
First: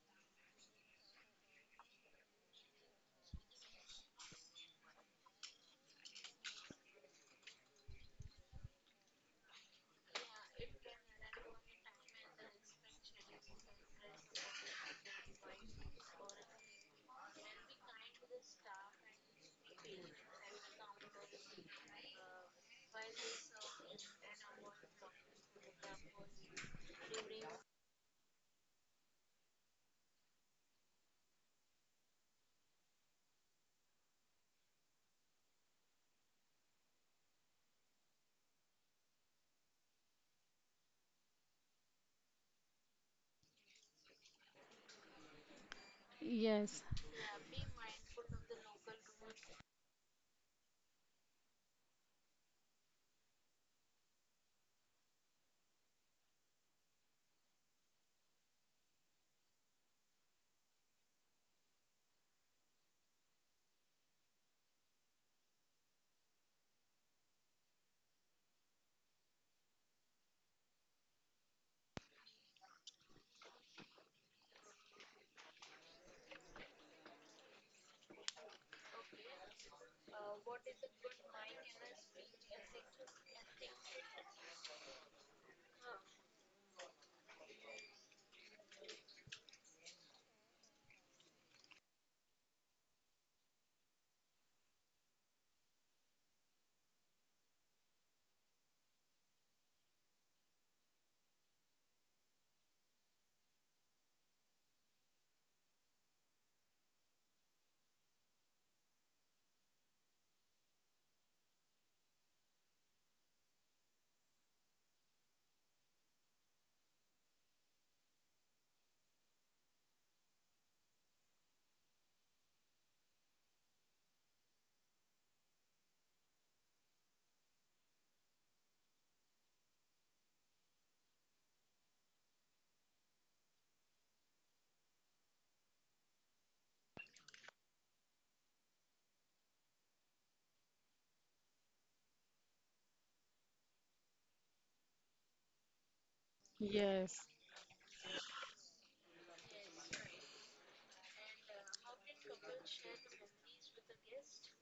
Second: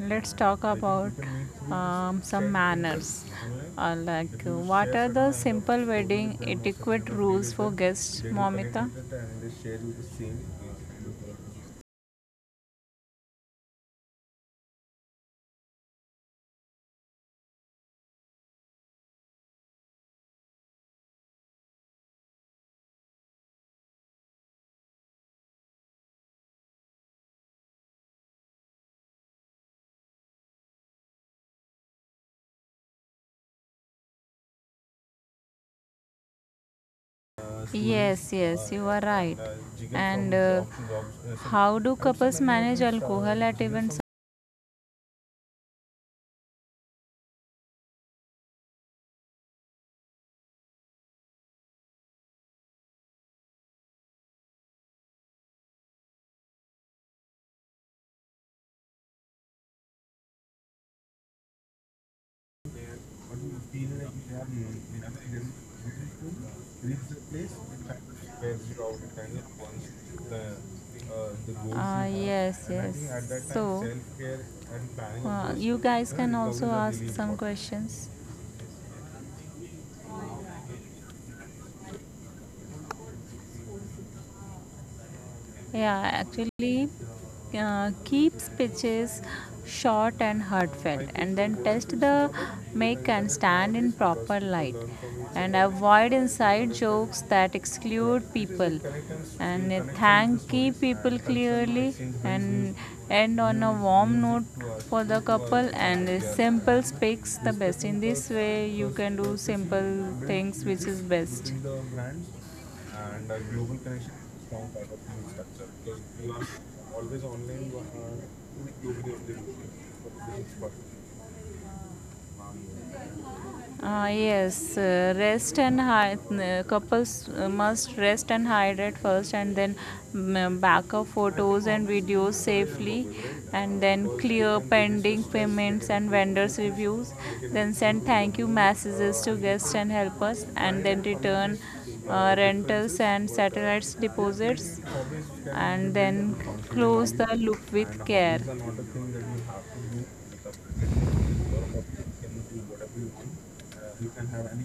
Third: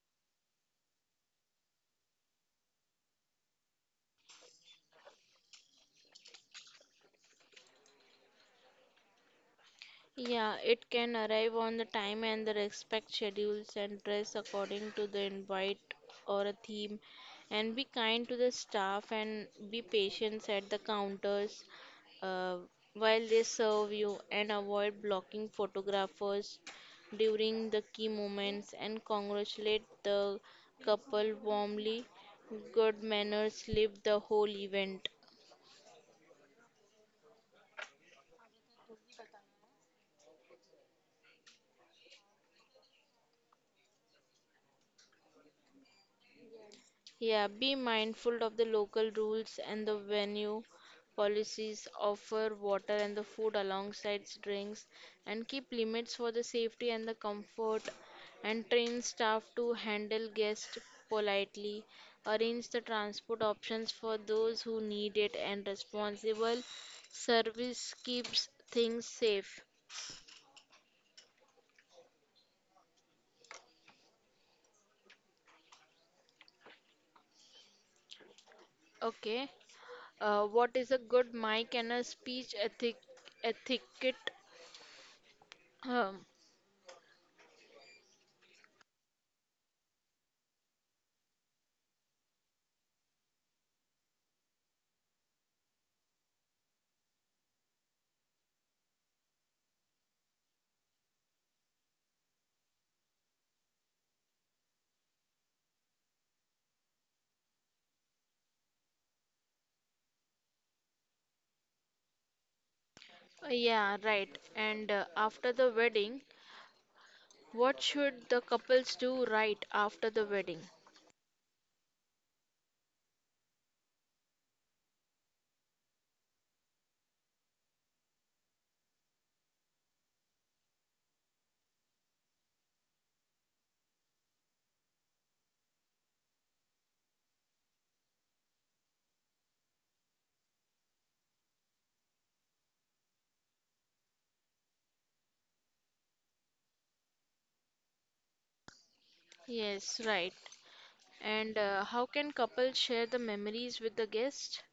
Speaker 1: Let's talk about some manners. What are the simple wedding etiquette rules for guests, Momita?
Speaker 3: Yeah, it can
Speaker 1: Uh,
Speaker 3: arrive on the time and the respect schedules and dress according to the invite or a theme and be kind to the staff and be patient at the counters uh, while they serve you and avoid blocking photographers during the key moments and congratulate the couple warmly. Good manners live the whole event.
Speaker 1: Yes, yes, you are right. And uh, how do couples manage alcohol at events
Speaker 2: Yes,
Speaker 3: Yeah, be mindful of the local rules and the venue policies. Offer water and the food alongside drinks, and keep limits for the safety and the comfort. And train staff to handle guests politely. Arrange the transport options for those who need it, and responsible service keeps things safe.
Speaker 1: you guys questions.
Speaker 3: Okay. What is a good mic and a speech ethic etiquette? Um.
Speaker 1: Yeah, actually, Keep speeches short and heartfelt, and then test the make and stand in proper light, and avoid inside jokes that exclude people, and thank key people clearly, and end on a warm note for the couple. And simple speaks the best. In this way, you can do simple things, which is best.
Speaker 3: Yeah, right. And after the wedding, what should the couples do right after the wedding?
Speaker 1: Couples must rest and hydrate first, and then back up photos and videos safely, and then clear pending payments and vendors reviews. Then send thank you messages to guests and helpers, and then return rentals and satellites deposits, and then close
Speaker 2: yes,
Speaker 1: the loop with care.
Speaker 3: Yes, right. And how can couples share the memories with the guest?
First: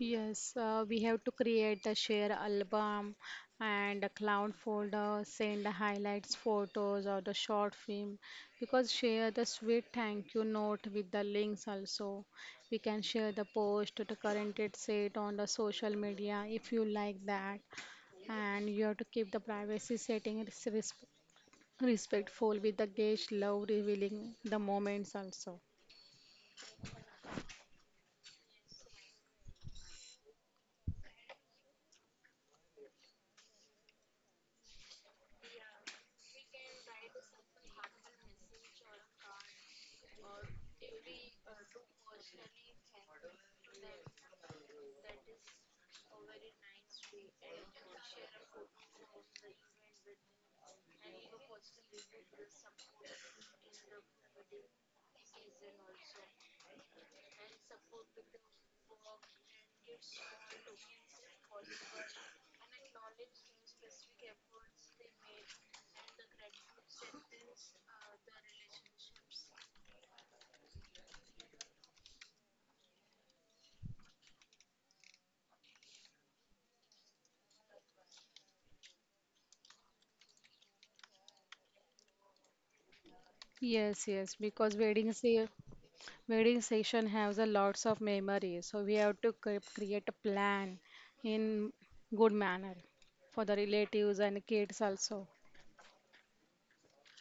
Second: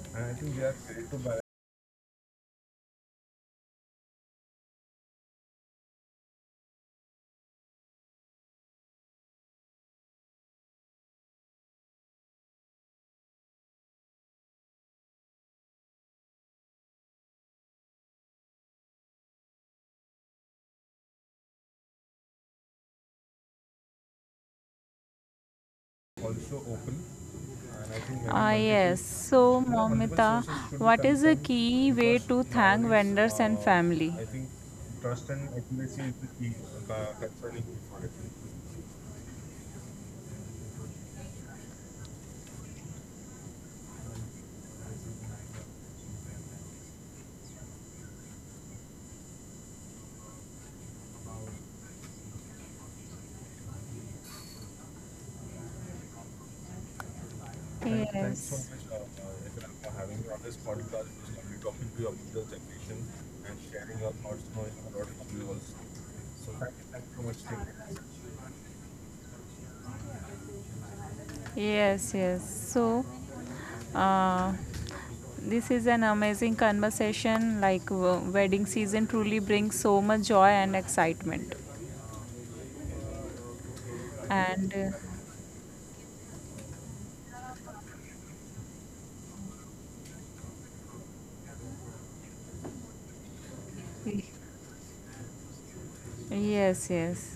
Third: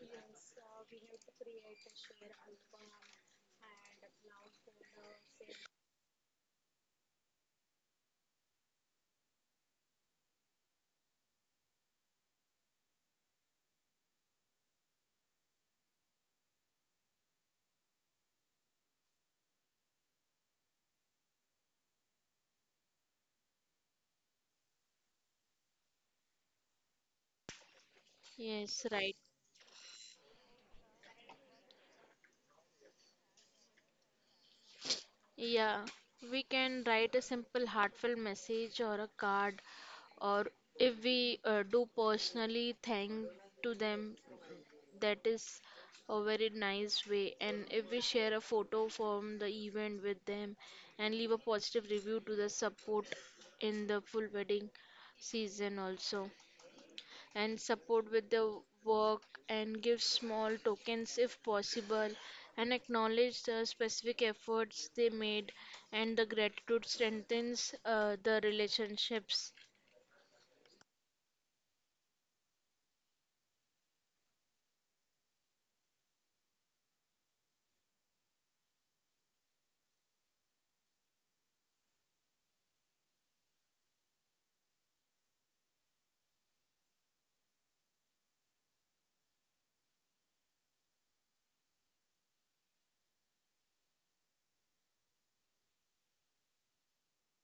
Speaker 2: yes, we have to create the share album and a cloud folder, send the highlights photos or the short film because share the sweet thank you note with the links also. We can share the post to the current it set on the social media if you like that. And you have to keep the privacy setting respectful with the guest love revealing the moments also.
Speaker 1: Ah, multiple,
Speaker 3: Yes,
Speaker 1: yes.
Speaker 3: right.
Speaker 1: So, there key way because to thank.
Speaker 3: Yeah, we can write a simple heartfelt message or a card, or if we do personally thank to them. That is a very nice way. And if we share a photo from the event with them and leave a positive review to the support in the full wedding season also. And support with the work and give small tokens if possible and acknowledge the specific efforts they made and the gratitude strengthens the relationships.
Speaker 1: Yes, yes. So, uh, this is an amazing conversation. Wedding season truly brings so much joy and excitement.
Speaker 2: Yes, yes,
Speaker 1: And
Speaker 2: because weddings here. Wedding session has a lots of memories, so we have to create a plan in good manner for the
Speaker 1: y-
Speaker 2: relatives and kids also.
Speaker 1: yes, yes.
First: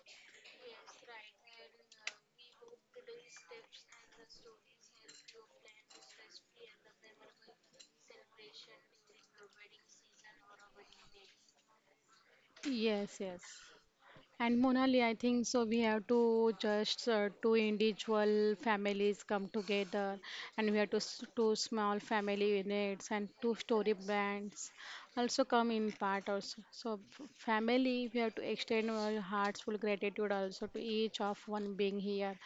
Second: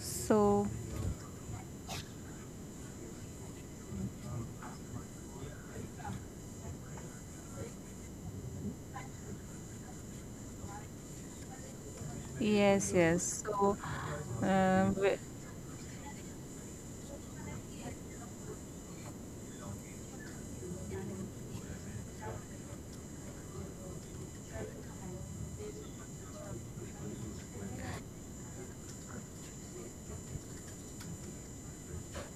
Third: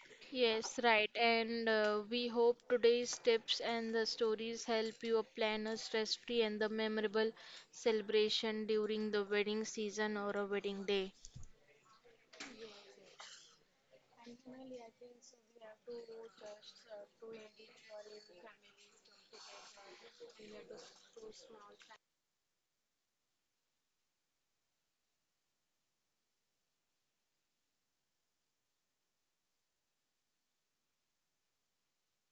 Speaker 1: So,
Speaker 3: Yes, right. And we hope today's tips and the stories help you plan a stress-free and the memorable celebration during the wedding season or a wedding day.
Speaker 1: yes,
Speaker 2: Yes, yes.
Speaker 1: yes. So,
Speaker 2: And
Speaker 1: uh,
Speaker 2: Monali, I
Speaker 1: w-
Speaker 2: think so. We have to just two individual families come together, and we have to two small family units and two-story brands also come in part also. So family, we have to extend our heartful gratitude also to each of one being here.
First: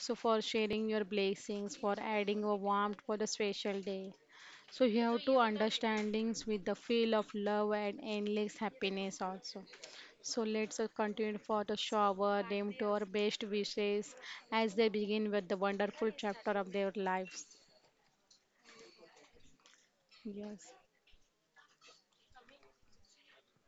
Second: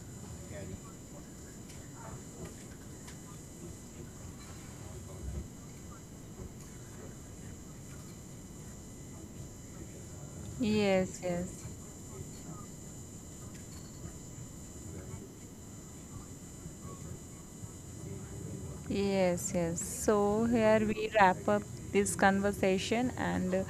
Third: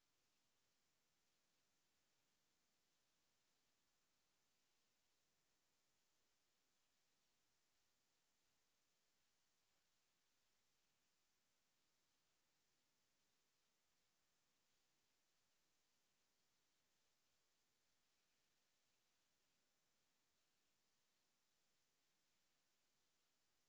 Speaker 2: So for sharing your blessings, for adding a warmth for the special day. So you have to understandings with the feel of love and endless happiness also. So let's
Speaker 1: yes,
Speaker 2: continue
Speaker 1: yes.
Speaker 2: for the shower, name to our best wishes as they begin with the wonderful chapter of their lives.
Speaker 1: Yes, yes. So
Speaker 2: Yes.
Speaker 1: here we wrap up this conversation and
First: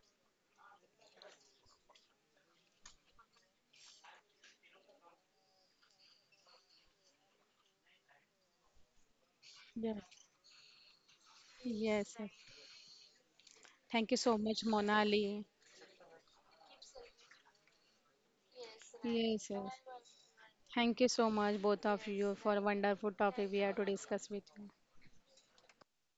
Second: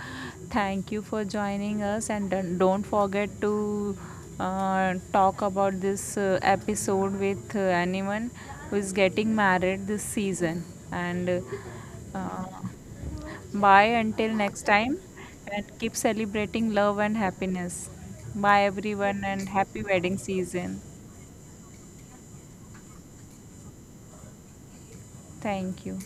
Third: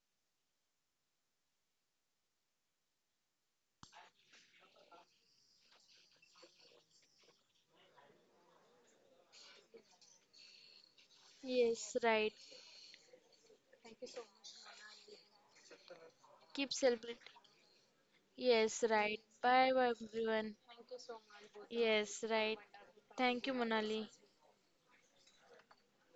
Speaker 1: thank you for joining us and don't forget to talk about this episode with anyone who is getting married
Speaker 2: Yeah.
Speaker 1: this season and
Speaker 3: Yes,
Speaker 2: Yes. Yes.
Speaker 3: right.
Speaker 1: uh, bye
Speaker 2: Thank you
Speaker 1: until
Speaker 2: so
Speaker 1: next
Speaker 2: much,
Speaker 1: time
Speaker 2: Monali.
Speaker 1: and keep celebrating
Speaker 3: Keep
Speaker 1: love and
Speaker 3: celebrating.
Speaker 1: happiness. Bye
Speaker 3: Yes, right.
Speaker 1: everyone
Speaker 2: Yes,
Speaker 1: and
Speaker 2: yes.
Speaker 3: Bye bye
Speaker 1: happy wedding
Speaker 3: everyone.
Speaker 1: season.
Speaker 2: Thank you so much, both of
Speaker 3: Yes,
Speaker 2: you, for
Speaker 3: right.
Speaker 2: a wonderful
Speaker 3: Thank
Speaker 2: topic
Speaker 3: you,
Speaker 2: we have to
Speaker 3: Monali.
Speaker 2: discuss with you.
Speaker 1: Thank you.